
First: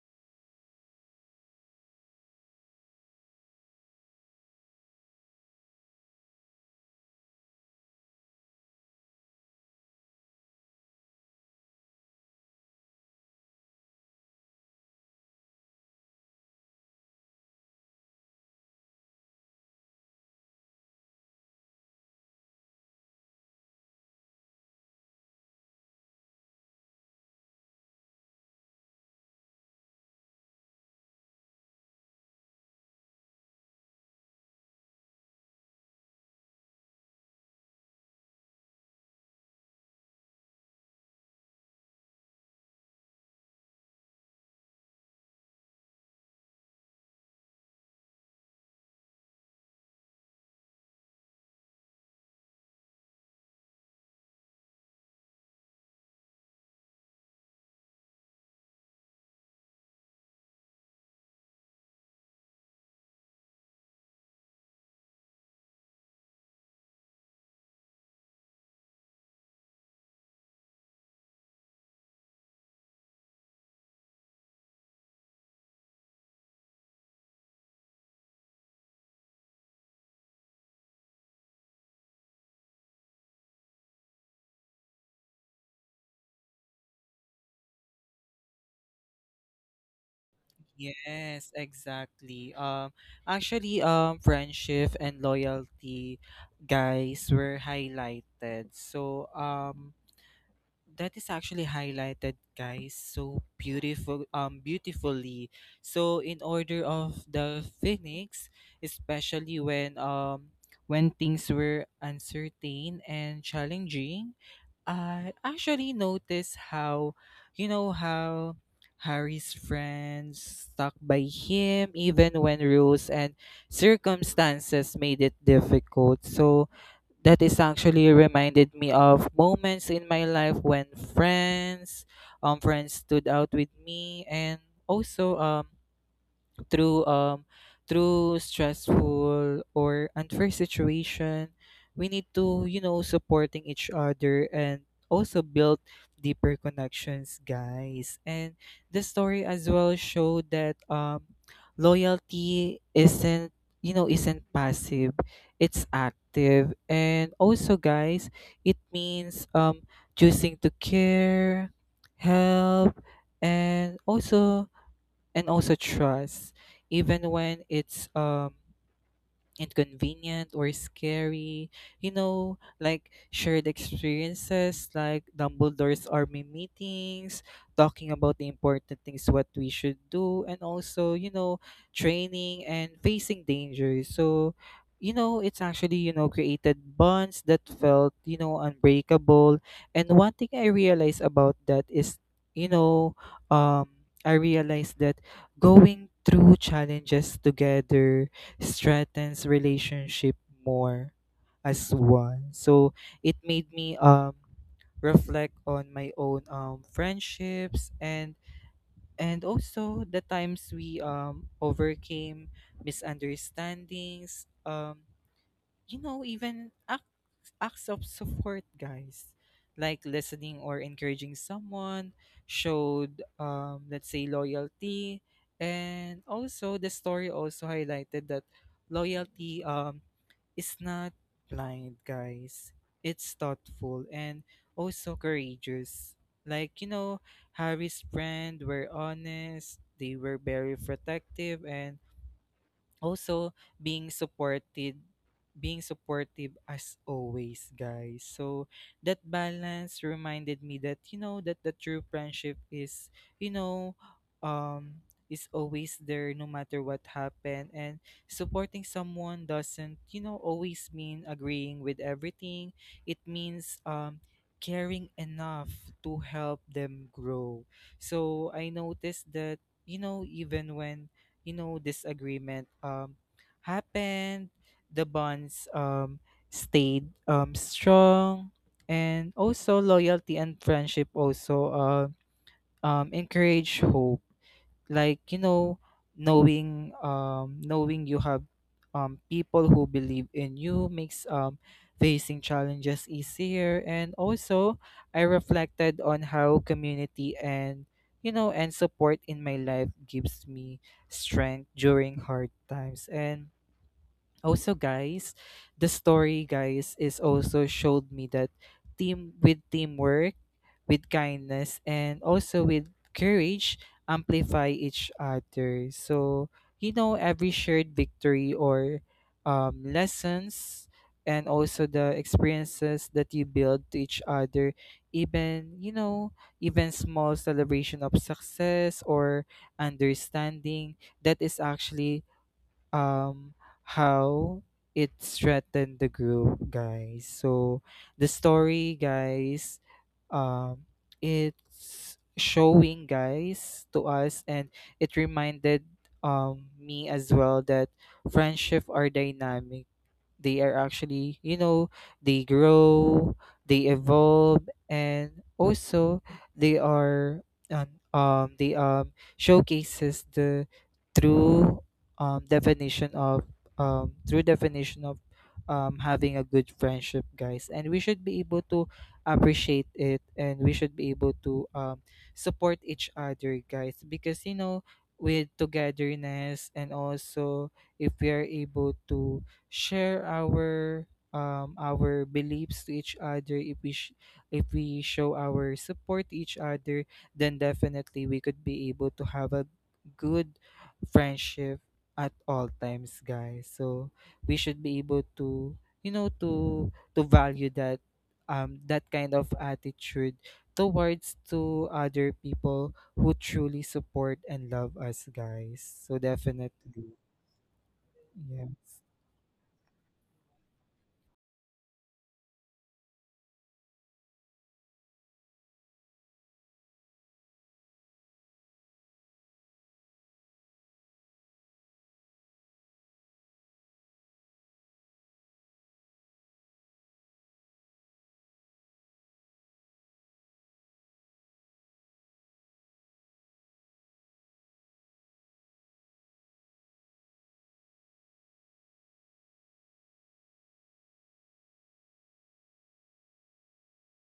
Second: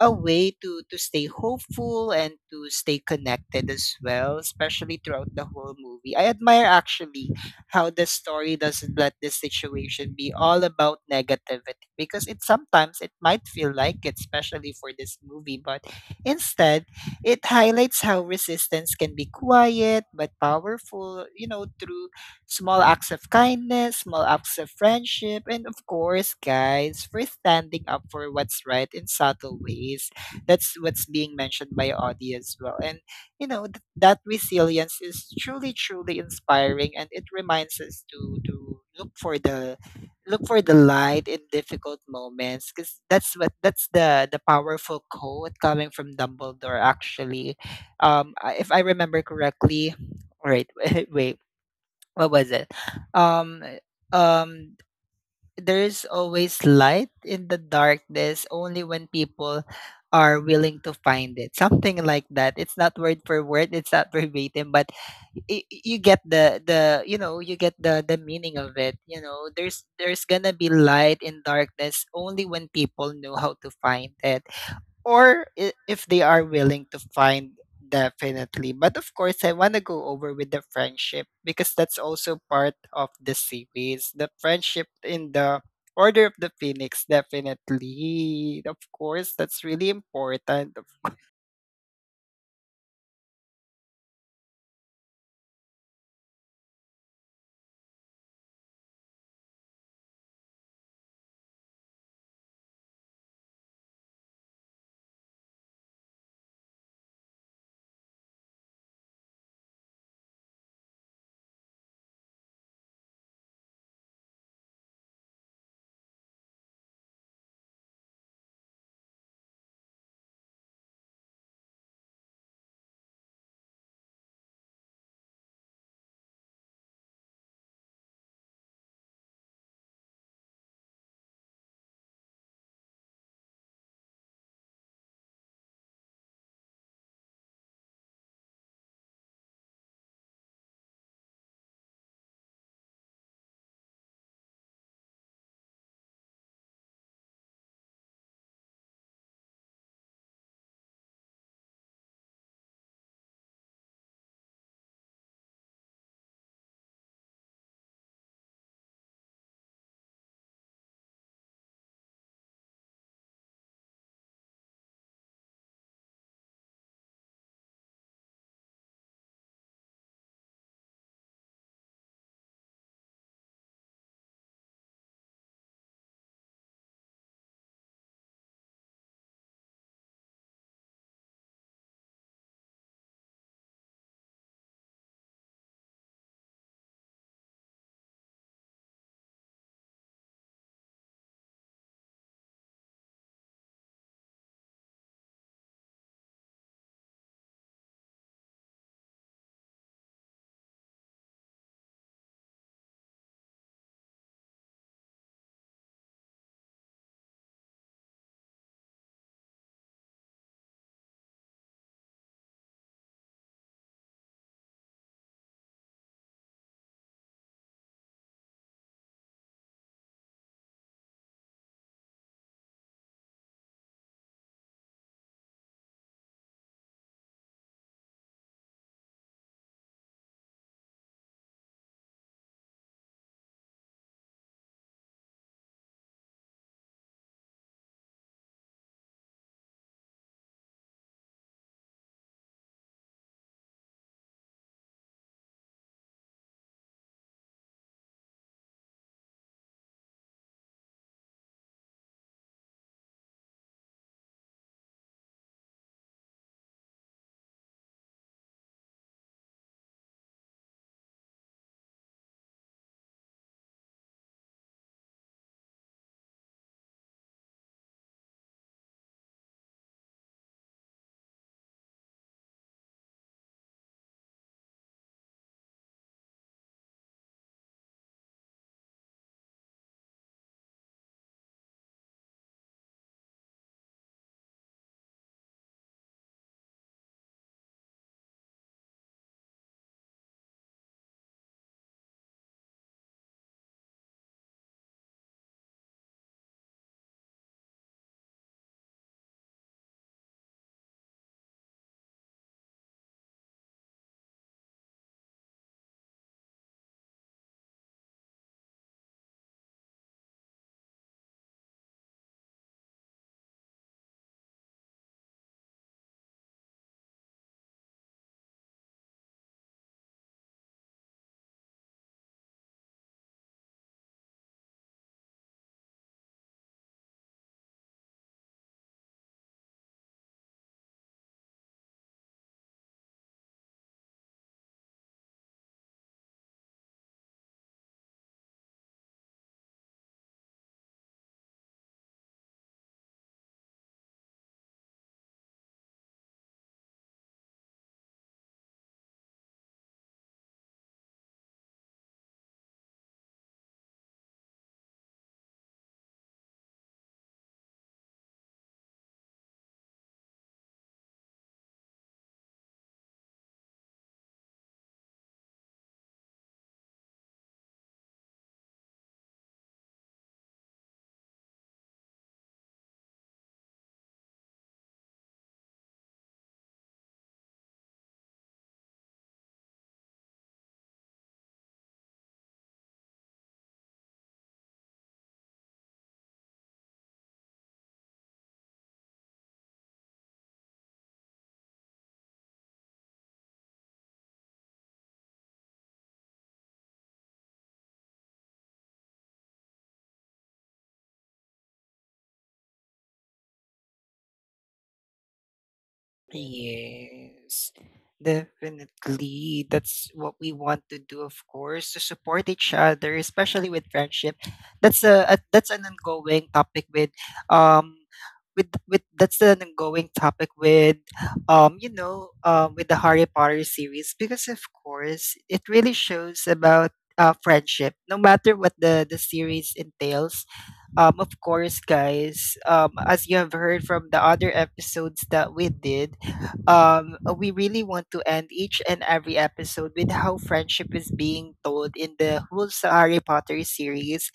[SPEAKER 1] a way to stay hopeful and to stay connected as well, especially throughout the whole movie. I admire actually how the story doesn't let this situation be all about negativity, because it sometimes it might feel like it, especially for this movie. But instead, it highlights how resistance can be quiet but powerful, you know, through small acts of kindness, small acts of friendship, and of course, guys, for standing up for what's right in subtle ways. That's what's being mentioned by Audie as well. And, you know, that resilience is truly, truly inspiring. And it reminds us to, look for the light in difficult moments. Because that's what, that's the powerful quote coming from Dumbledore, actually. If I remember correctly, all right, wait, what was it? Um, um, there is always light in the darkness only when people are willing to find it. Something like that. It's not word for word. It's not verbatim, but you get the you know you get the meaning of it. You know, there's gonna be light in darkness only when people know how to find it, or if they are willing to find. Definitely. But of course, I want to go over with the friendship, because that's also part of the series, the friendship in the Order of the Phoenix. Definitely, of course, that's really important.
[SPEAKER 2] Yes, exactly. Actually, friendship and loyalty, guys, were highlighted. So, that is actually highlighted, guys, so beautiful, beautifully. So, in order of the Phoenix, especially when things were uncertain and challenging, I actually noticed how, how Harry's friends stuck by him even when rules and circumstances made it difficult. So that is actually reminded me of moments in my life when friends, friends stood out with me. And also through um through stressful or unfair situation, we need to, supporting each other, and also build deeper connections, guys. And the story as well showed that loyalty isn't, isn't passive, it's active. And also, guys, it means choosing to care, help, and also and also trust, even when it's inconvenient or scary. You know, like shared experiences like Dumbledore's army meetings, talking about the important things what we should do, and also, training and facing danger. So, it's actually, created bonds that felt, unbreakable. And one thing I realized about that is, you know, um, I realized that going through challenges together strengthens relationship more as one. So it made me reflect on my own friendships and also the times we overcame misunderstandings. Even acts of support, guys, like listening or encouraging someone, showed, let's say, loyalty. And also, the story also highlighted that loyalty is not blind, guys. It's thoughtful and also courageous. Like, Harry's friend were honest, they were very protective, and also being supported being supportive, as always, guys. So that balance reminded me that, that the true friendship is, you know um is always there no matter what happened. And supporting someone doesn't, always mean agreeing with everything, it means caring enough to help them grow. So I noticed that, even when, disagreement happened, the bonds stayed strong. And also loyalty and friendship also encourage hope, like, knowing you have people who believe in you makes facing challenges easier. And also I reflected on how community and, support in my life gives me strength during hard times. And also, guys, the story, guys, is also showed me that teamwork with kindness and also with courage amplify each other. So, every shared victory or, lessons, and also the experiences that you build to each other, even, even small celebration of success or understanding, that is actually um how it threatened the group, guys. So the story, guys um it's showing, guys, to us. And it reminded me as well that friendship are dynamic. They are actually, they grow, they evolve, and also they are they showcases the true definition of um true definition of having a good friendship, guys. And we should be able to appreciate it, and we should be able to support each other, guys, because you know with togetherness and also if we are able to share our beliefs to each other, if we show our support to each other, then definitely we could be able to have a good friendship at all times, guys. So we should be able to, you know, to value that, that kind of attitude towards to other people who truly support and love us, guys, so definitely
[SPEAKER 1] Yes,
[SPEAKER 2] yes,
[SPEAKER 1] definitely. That's what we want to do, of course, to support each other, especially with friendship. That's a, that's an ongoing topic with um with that's an ongoing topic with with the Harry Potter series because of course it really shows about friendship no matter what the series entails. Of course, guys, as you have heard from the other episodes that we did, we really want to end each and every episode with how friendship is being told in the whole Harry Potter series.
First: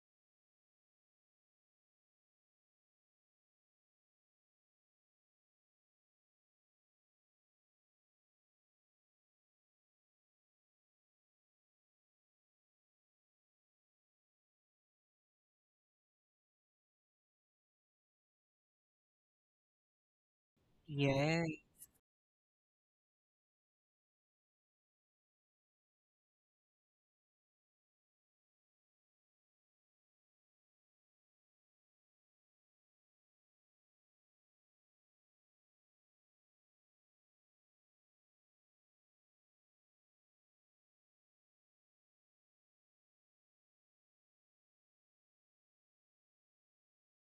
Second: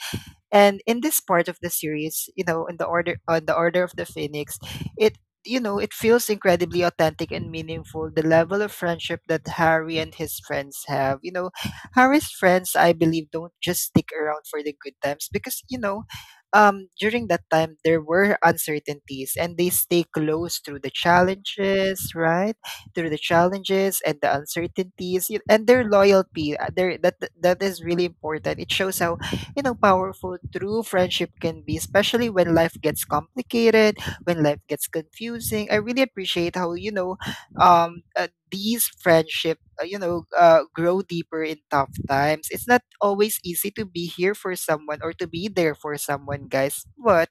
[SPEAKER 1] And in this part of the series, you know, in the Order of the Phoenix, it it feels incredibly authentic and meaningful. The level of friendship that Harry and his friends have. You know, Harry's friends, I believe, don't just stick around for the good times because, you know, during that time, there were uncertainties and they stay close through the
[SPEAKER 2] yes.
[SPEAKER 1] challenges, right? Through the challenges and the uncertainties and their loyalty. That, that is really important. It shows how, you know, powerful true friendship can be, especially when life gets complicated, when life gets confusing. I really appreciate how, these friendship, grow deeper in tough times. It's not always easy to be here for someone or to be there for someone, guys. But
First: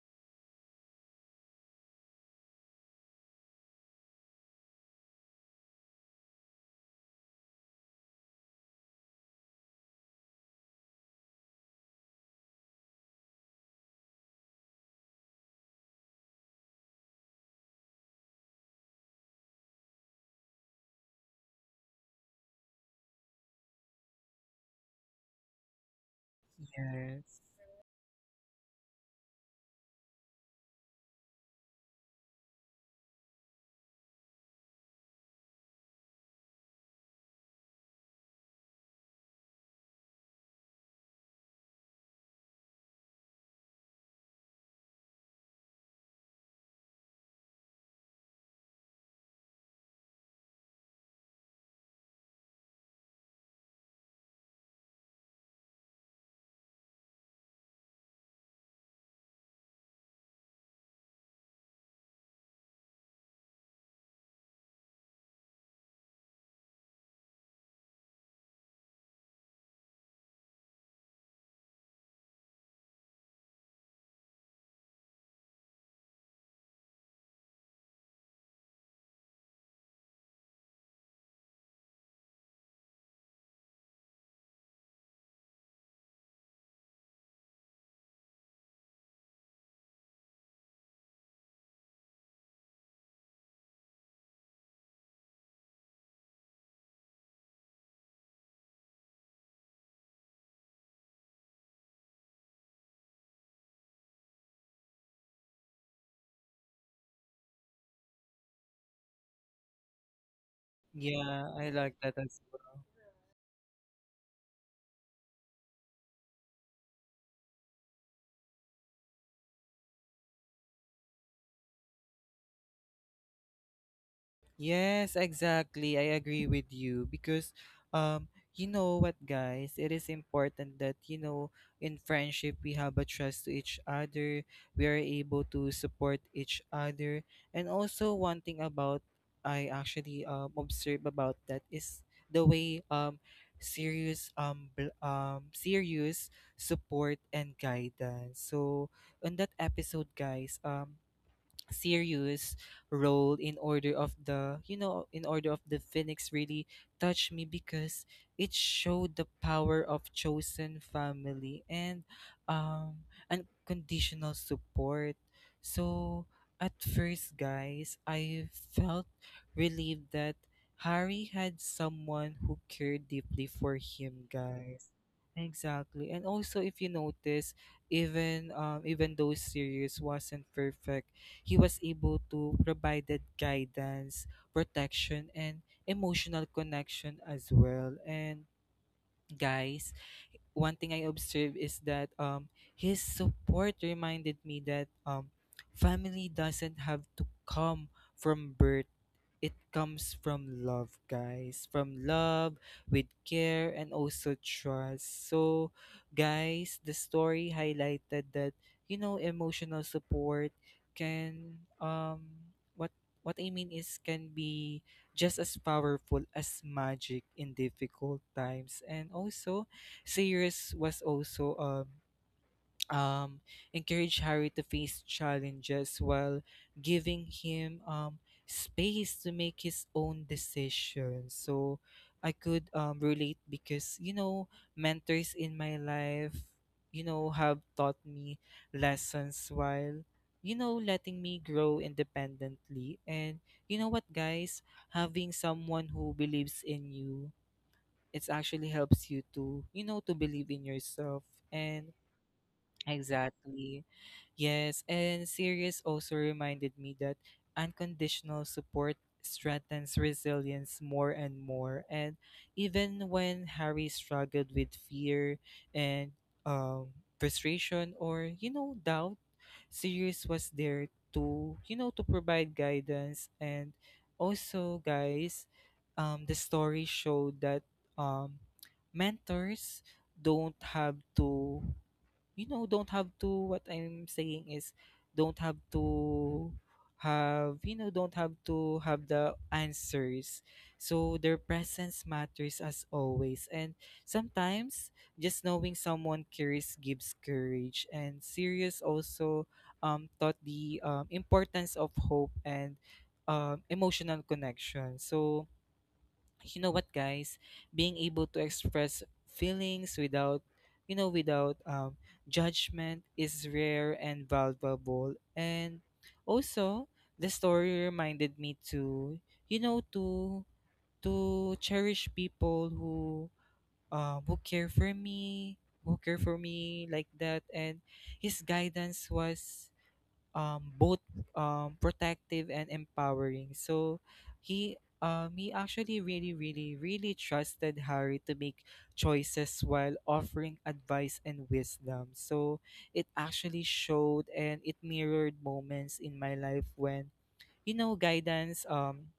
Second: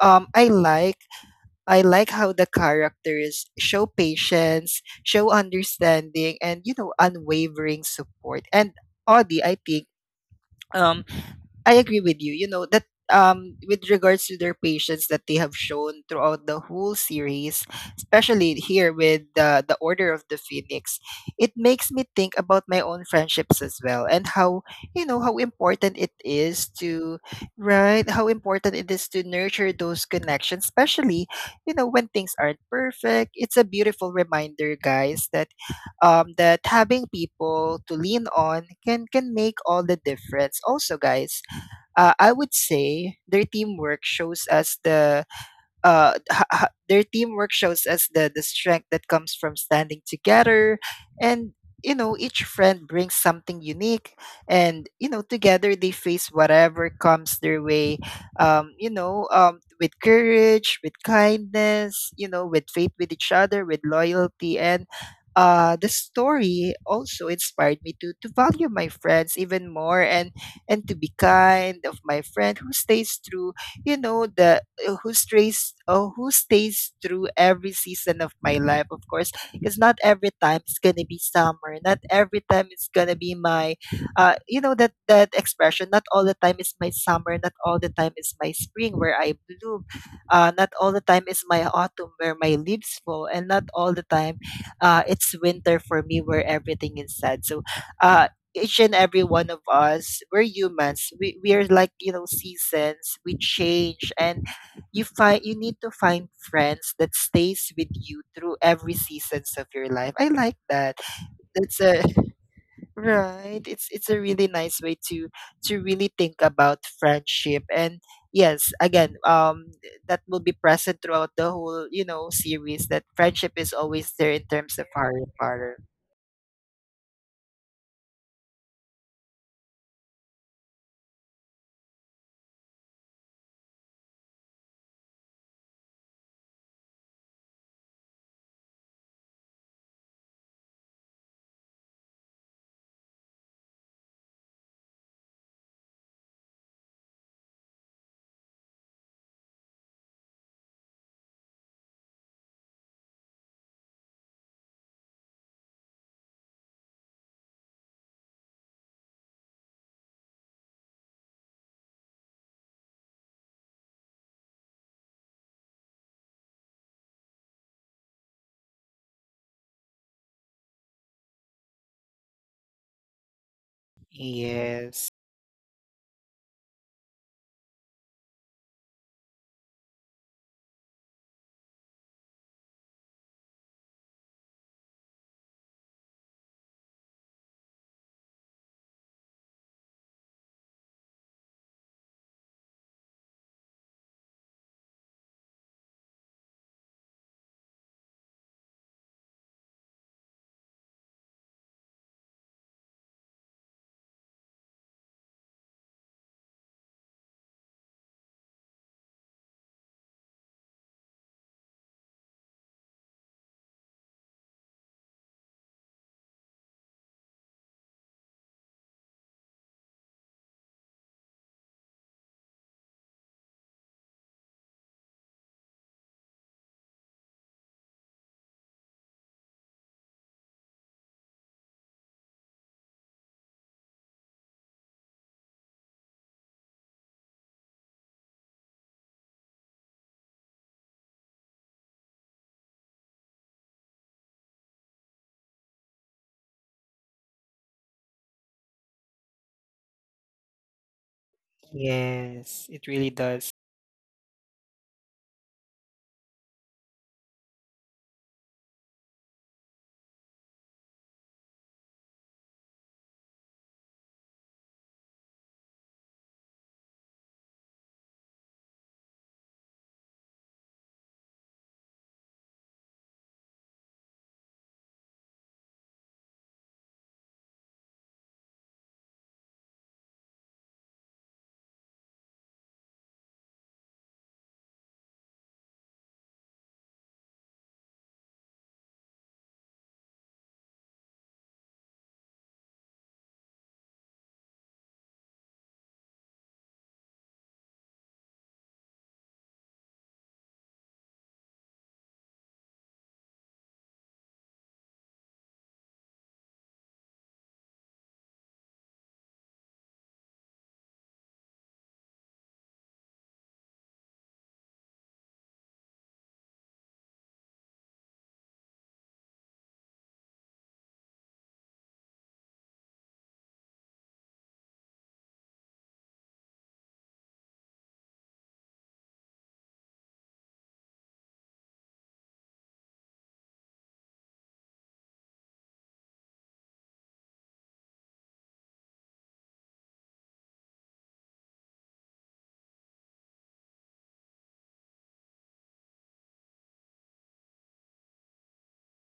[SPEAKER 1] um, I like, I like how the characters show patience, show understanding, and, you know, unwavering support. And Audie, I think, um I agree with you. You know that, with regards to their patience that they have shown throughout the whole series, especially here with the Order of the Phoenix, it makes me think about my own friendships as well and how, you know how important it is to
[SPEAKER 2] Yes.
[SPEAKER 1] right, how important it is to nurture those connections, especially, you know, when things aren't perfect. It's a beautiful reminder, guys, that, that having people to lean on can make all the difference. Also, guys, I would say their teamwork shows us the the strength that comes from standing together. And, you know, each friend brings something unique, and, you know, together they face whatever comes their way with courage, with kindness, you know, with faith with each other, with loyalty. And the story also inspired me to value my friends even more, and to be kind of my friend who stays true. You know the who stays Who stays through every season of my life, of course, because not every time it's gonna be summer, not every time it's gonna be my you know, that that expression. Not all the time is my summer, not all the time is my spring where I bloom, not all the time is my autumn where my leaves fall, and not all the time it's winter for me where everything is sad. So uh, each and every one of us, we're humans, we are like, you know, seasons. We change. And you find, you need to find friends that stays with you through every seasons of your life. I like that.
[SPEAKER 2] Yeah, I
[SPEAKER 1] That's
[SPEAKER 2] like
[SPEAKER 1] a
[SPEAKER 2] that as well.
[SPEAKER 1] right, it's a really nice way to really think about friendship. And yes, again, that will be present throughout the whole, you know, series, that friendship is always there in terms of
[SPEAKER 2] Yes,
[SPEAKER 1] Harry Potter.
[SPEAKER 2] exactly. I agree with you, because you know what, guys, it is important that, you know, in friendship we have a trust to each other, we are able to support each other. And also one thing about, I actually observe about that is the way serious support and guidance. So on that episode, guys, serious role in order of the phoenix really touched me, because it showed the power of chosen family and um unconditional support. So at first, guys, I felt relieved that Harry had someone who cared deeply for him, guys.
[SPEAKER 1] Yes,
[SPEAKER 2] Exactly. And also, if you notice, even even though series wasn't perfect, he was able to provide that guidance, protection, and emotional connection as well. And guys, one thing I observed is that, his support reminded me that, family doesn't have to come from birth, it comes from love, guys. From love, with care, and also trust. So, guys, the story highlighted that, you know, emotional support can, what, what I mean is, can be just as powerful as magic in difficult times. And also, Sirius was also, um, encourage Harry to face challenges while giving him space to make his own decisions. So I could relate because, you know, mentors in my life, you know, have taught me lessons while, you know, letting me grow independently. And you know what, guys? Having someone who believes in you, it actually helps you to, you know, to believe in yourself. And
[SPEAKER 1] yes, it really does.
[SPEAKER 2] exactly. Yes, and series also reminded me that unconditional support strengthens resilience more and more. And even when Harry struggled with fear and um, frustration or you know doubt, Sirius was there to, you know, to provide guidance. And also, guys, the story showed that, um, mentors don't have to you know don't have to what I'm saying is don't have to have you know don't have to have the answers. So their presence matters as always, and sometimes just knowing someone cares gives courage. And Sirius also taught the importance of hope and emotional connection. So you know what, guys, being able to express feelings without, you know, without judgment is rare and valuable. And also, the story reminded me to, you know, to cherish people who, um, who care for me who care for me like that. And his guidance was both protective and empowering. So he actually really trusted Harry to make choices while offering advice and wisdom. So it actually showed and it mirrored moments in my life when, you know, guidance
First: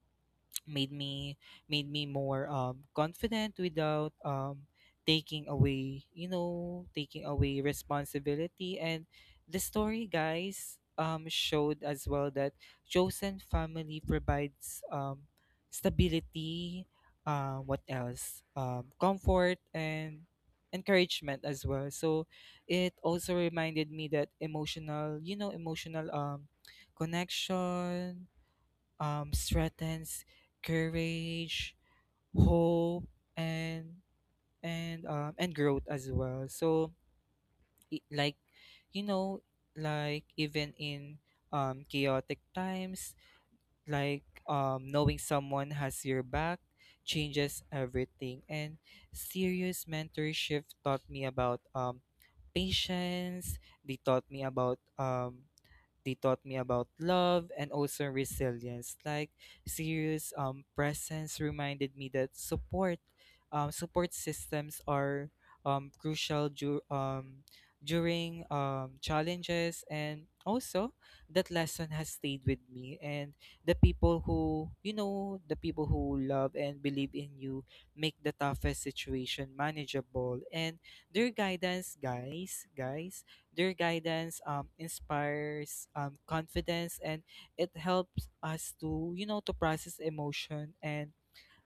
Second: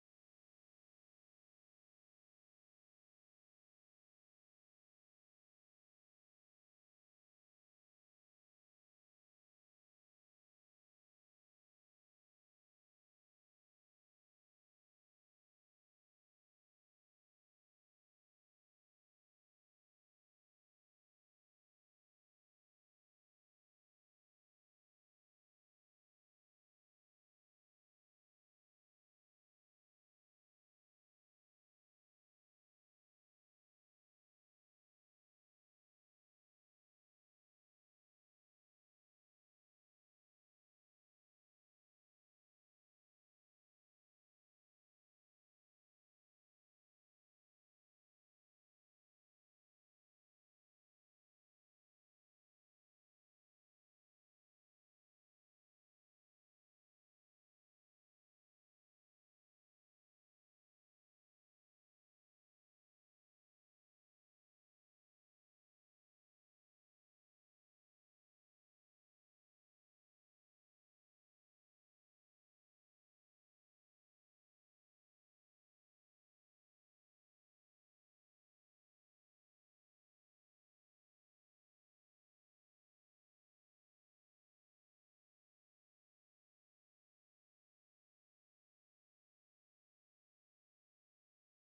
[SPEAKER 2] made me made me more confident without taking away responsibility. And the story, guys, showed as well that chosen family provides stability, uh, what else, comfort, and encouragement as well. So it also reminded me that emotional you know emotional connection, strengthens courage, hope, and and growth as well. So, i- like, you know, like even in chaotic times, like knowing someone has your back changes everything. And serious mentorship taught me about patience. They taught me about, love and also resilience. Like serious presence reminded me that support systems are crucial during challenges. And also, that lesson has stayed with me, and the people who love and believe in you make the toughest situation manageable. And their guidance, guys, their guidance inspires confidence, and it helps us to, you know, to process emotion. And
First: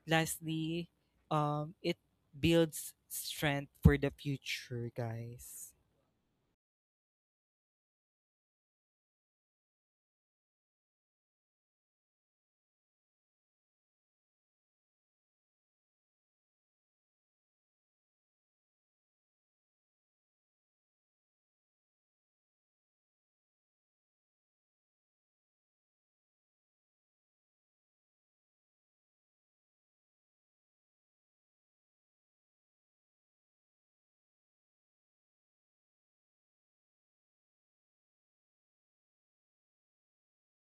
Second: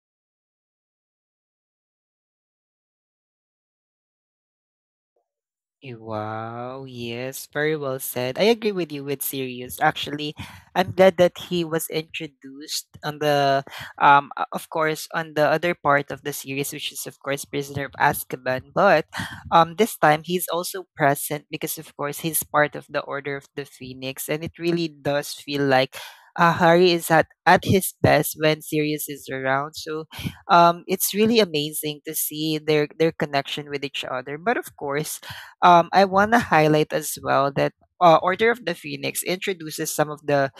[SPEAKER 2] lastly, it builds strength for the future, guys.
[SPEAKER 1] Eh, wow, yes, very well said. I agree with you with Sirius. Actually, I'm glad that he was introduced on the of course, on the other part of the series, which is of course Prisoner of Azkaban. But this time he's also present because of course he's part of the Order of the Phoenix, and it really does feel like Harry is at his best when Sirius is around. So, it's really amazing to see their connection with each other. But of course, I want to highlight as well that, Order of the Phoenix introduces some of the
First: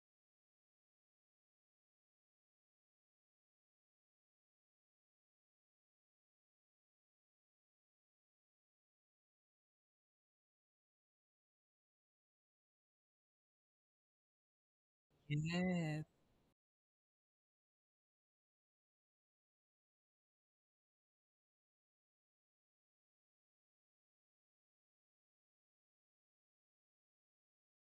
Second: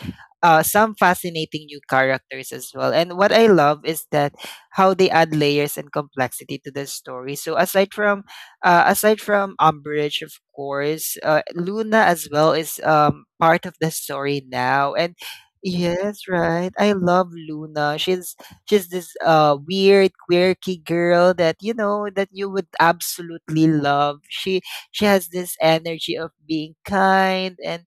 [SPEAKER 1] some fascinating new characters as well. And what I love is that how they add layers and complexity to the story. So aside from Umbridge, of course, Luna as well is, part of the story now. And
[SPEAKER 2] Yes,
[SPEAKER 1] yes, right, I love Luna. She's this weird, quirky girl that, you know, that you would absolutely love. She has this energy of being kind, and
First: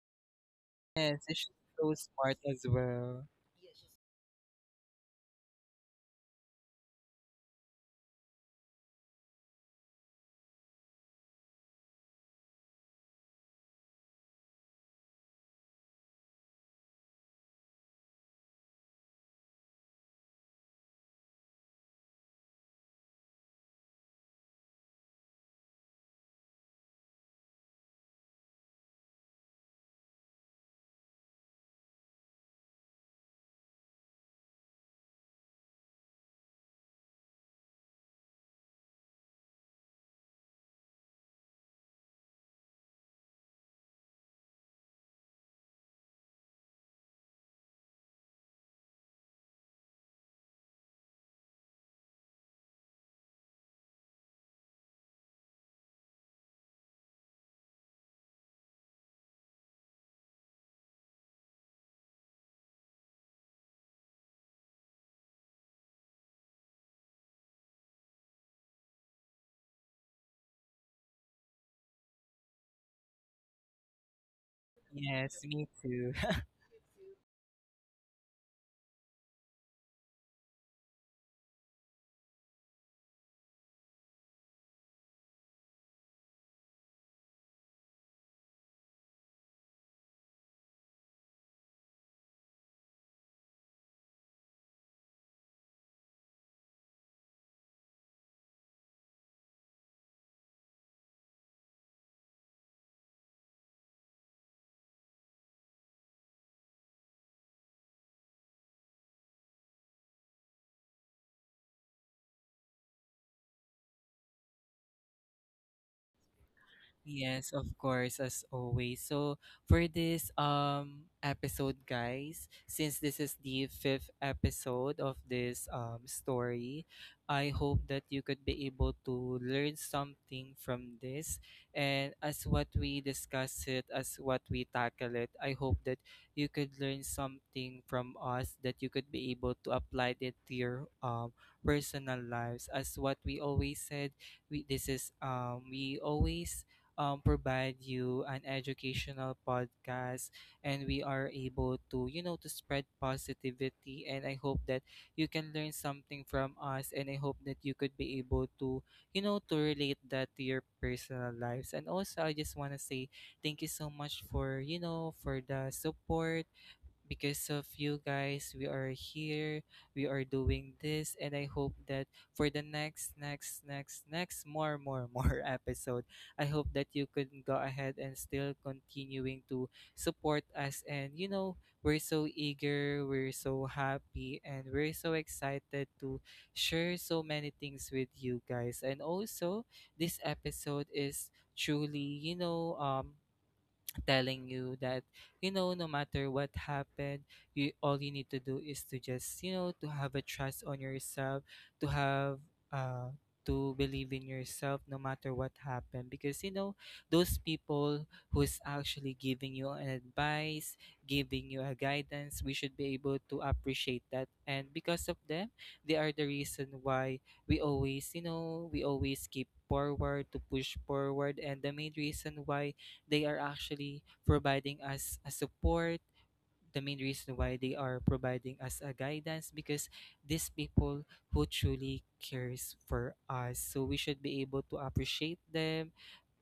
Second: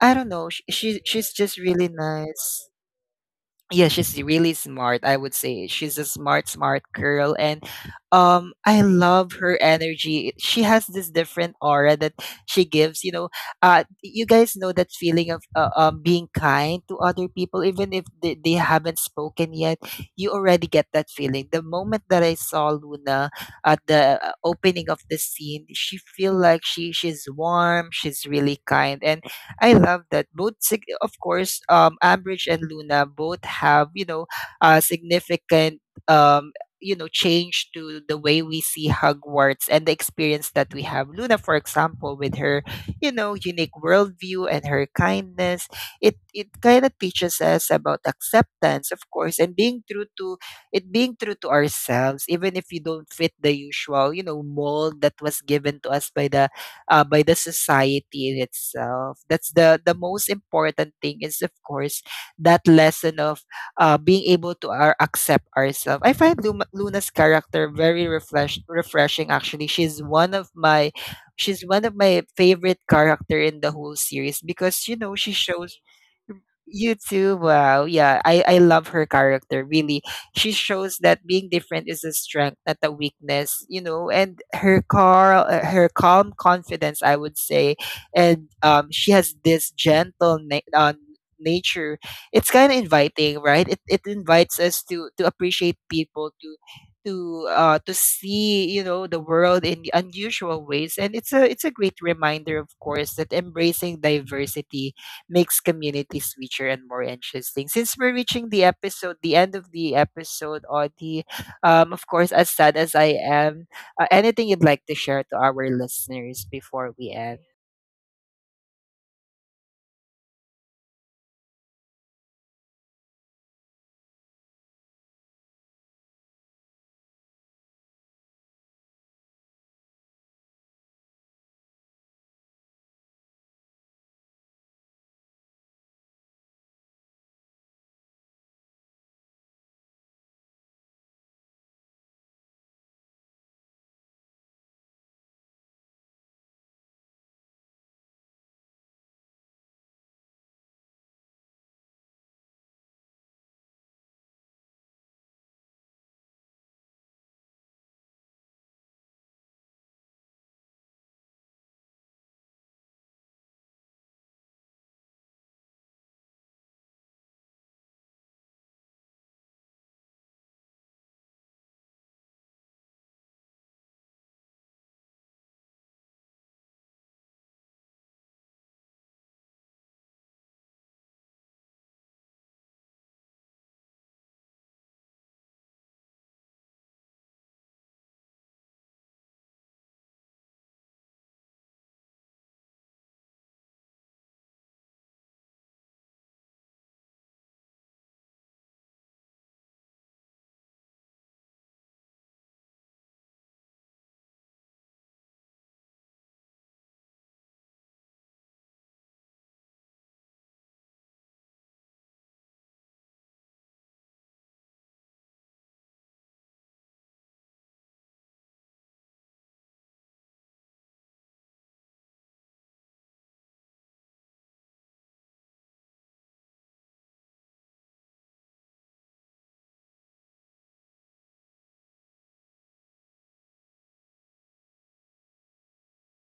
[SPEAKER 1] I don't know,
[SPEAKER 2] yes,
[SPEAKER 1] she's
[SPEAKER 2] she's
[SPEAKER 1] just really
[SPEAKER 2] so smart as
[SPEAKER 1] nice.
[SPEAKER 2] well.
[SPEAKER 1] Yeah, she's really smart. I would say she's a smart, smart girl, and, I love her energy. She has this different aura that she gives. You know, you guys know that feeling of, being kind to other people, even if they haven't spoken yet. You already get that feeling. The moment that I saw Luna at the opening of the scene, she feel like she's warm. She's really kind, and I love that both. Of course, Ambridge and Luna both have, you know, significant, um, you know, change to the way we see Hogwarts and the experience that we have. Luna, for example, with her, you know, unique worldview and her kindness, it kind of teaches us about acceptance, of course, and being true to, it being true to ourselves, even if you don't fit the usual, you know, mold that was given to us by the society in itself. That's the most important thing, is of course that lesson of being able to accept ourselves. I find Luna's character very refreshing. Actually, she's one of my favorite character in the whole series because, you know, she
[SPEAKER 2] Yes, me
[SPEAKER 1] shows,
[SPEAKER 2] too.
[SPEAKER 1] you too. Wow. Yeah, I love her character. Really, she shows that being different is a strength, not a weakness. You know, and her calm confidence, I would say, and, she has this gentle nature. It's kind of inviting, right? It invites us to appreciate people, to see, you know, the world in unusual ways. And it's a great reminder, of course, that embracing diversity makes communities richer and more interesting. Since we're reaching the episode, the end of the episode, Audie, of course, as sad as I am, anything you'd like to share to our listeners before we end?
[SPEAKER 2] Yes, of course, as always. So for this episode, guys, since this is the fifth episode of this story, I hope that you could be able to learn something from this. And as what we discuss it, as what we tackle it, I hope that you could learn something from us, that you could be able to apply it to your personal lives. As what we always said, we this is we always provide you an educational podcast, and we are able to, you know, to spread positivity. And I hope that you can learn something from us, and I hope that you could be able to, you know, to relate that to your personal lives. And also, I just want to say thank you so much for, you know, for the support, because of you guys we are here, we are doing this. And I hope that for the next next next next more more more episode, I hope that you could go ahead and still continuing to support us. And you know, we're so eager, we're so happy, and we're so excited to share so many things with you guys. And also, this episode is truly, you know, telling you that, you know, no matter what happened, you, all you need to do is to just, you know, to have a trust on yourself, to have, uh, to believe in yourself no matter what happened. Because, you know, those people who is actually giving you an advice, giving you a guidance, we should be able to appreciate that. And because of them, they are the reason why we always keep forward to push forward. And the main reason why they are actually providing us a support, the main reason why they are providing us a guidance, because these people who truly cares for us. So we should be able to appreciate them,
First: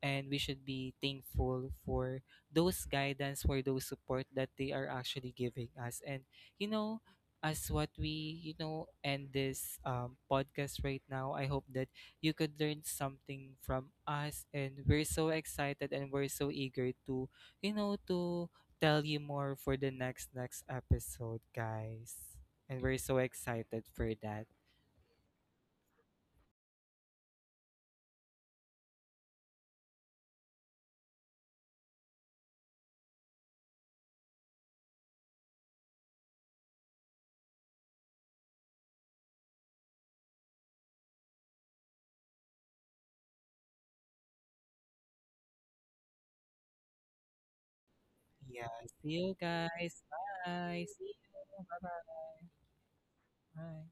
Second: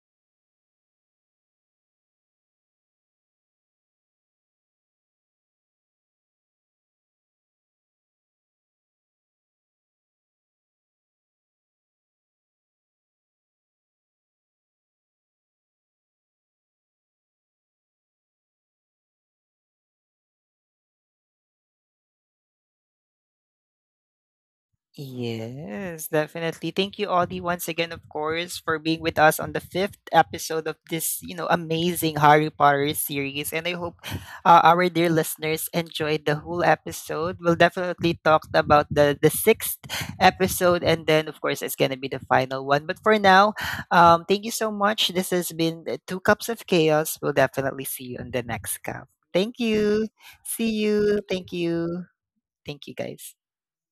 [SPEAKER 2] and we should be thankful for those guidance, for those support that they are actually giving us. And you know, as what we you know end this, podcast right now, I hope that you could learn something from us. And we're so excited and we're so eager to, you know, to tell you more for the next next episode, guys, and we're so excited for that.
[SPEAKER 1] Yes, definitely. Thank you, Audie, once again, of course, for being with us on the fifth episode of this, you know, amazing Harry Potter series. And I hope our dear listeners enjoyed the whole episode. We'll definitely talk about the sixth episode, and then, of course, it's gonna be the final one. But for now, thank you so much. This has been Two Cups of Chaos. We'll definitely see you on the
[SPEAKER 2] Yeah,
[SPEAKER 1] next
[SPEAKER 2] see
[SPEAKER 1] cup.
[SPEAKER 2] you
[SPEAKER 1] Thank
[SPEAKER 2] guys.
[SPEAKER 1] you. See
[SPEAKER 2] Bye, see
[SPEAKER 1] you. Thank
[SPEAKER 2] you.
[SPEAKER 1] you.
[SPEAKER 2] Bye.
[SPEAKER 1] Thank you, guys.
[SPEAKER 2] Bye.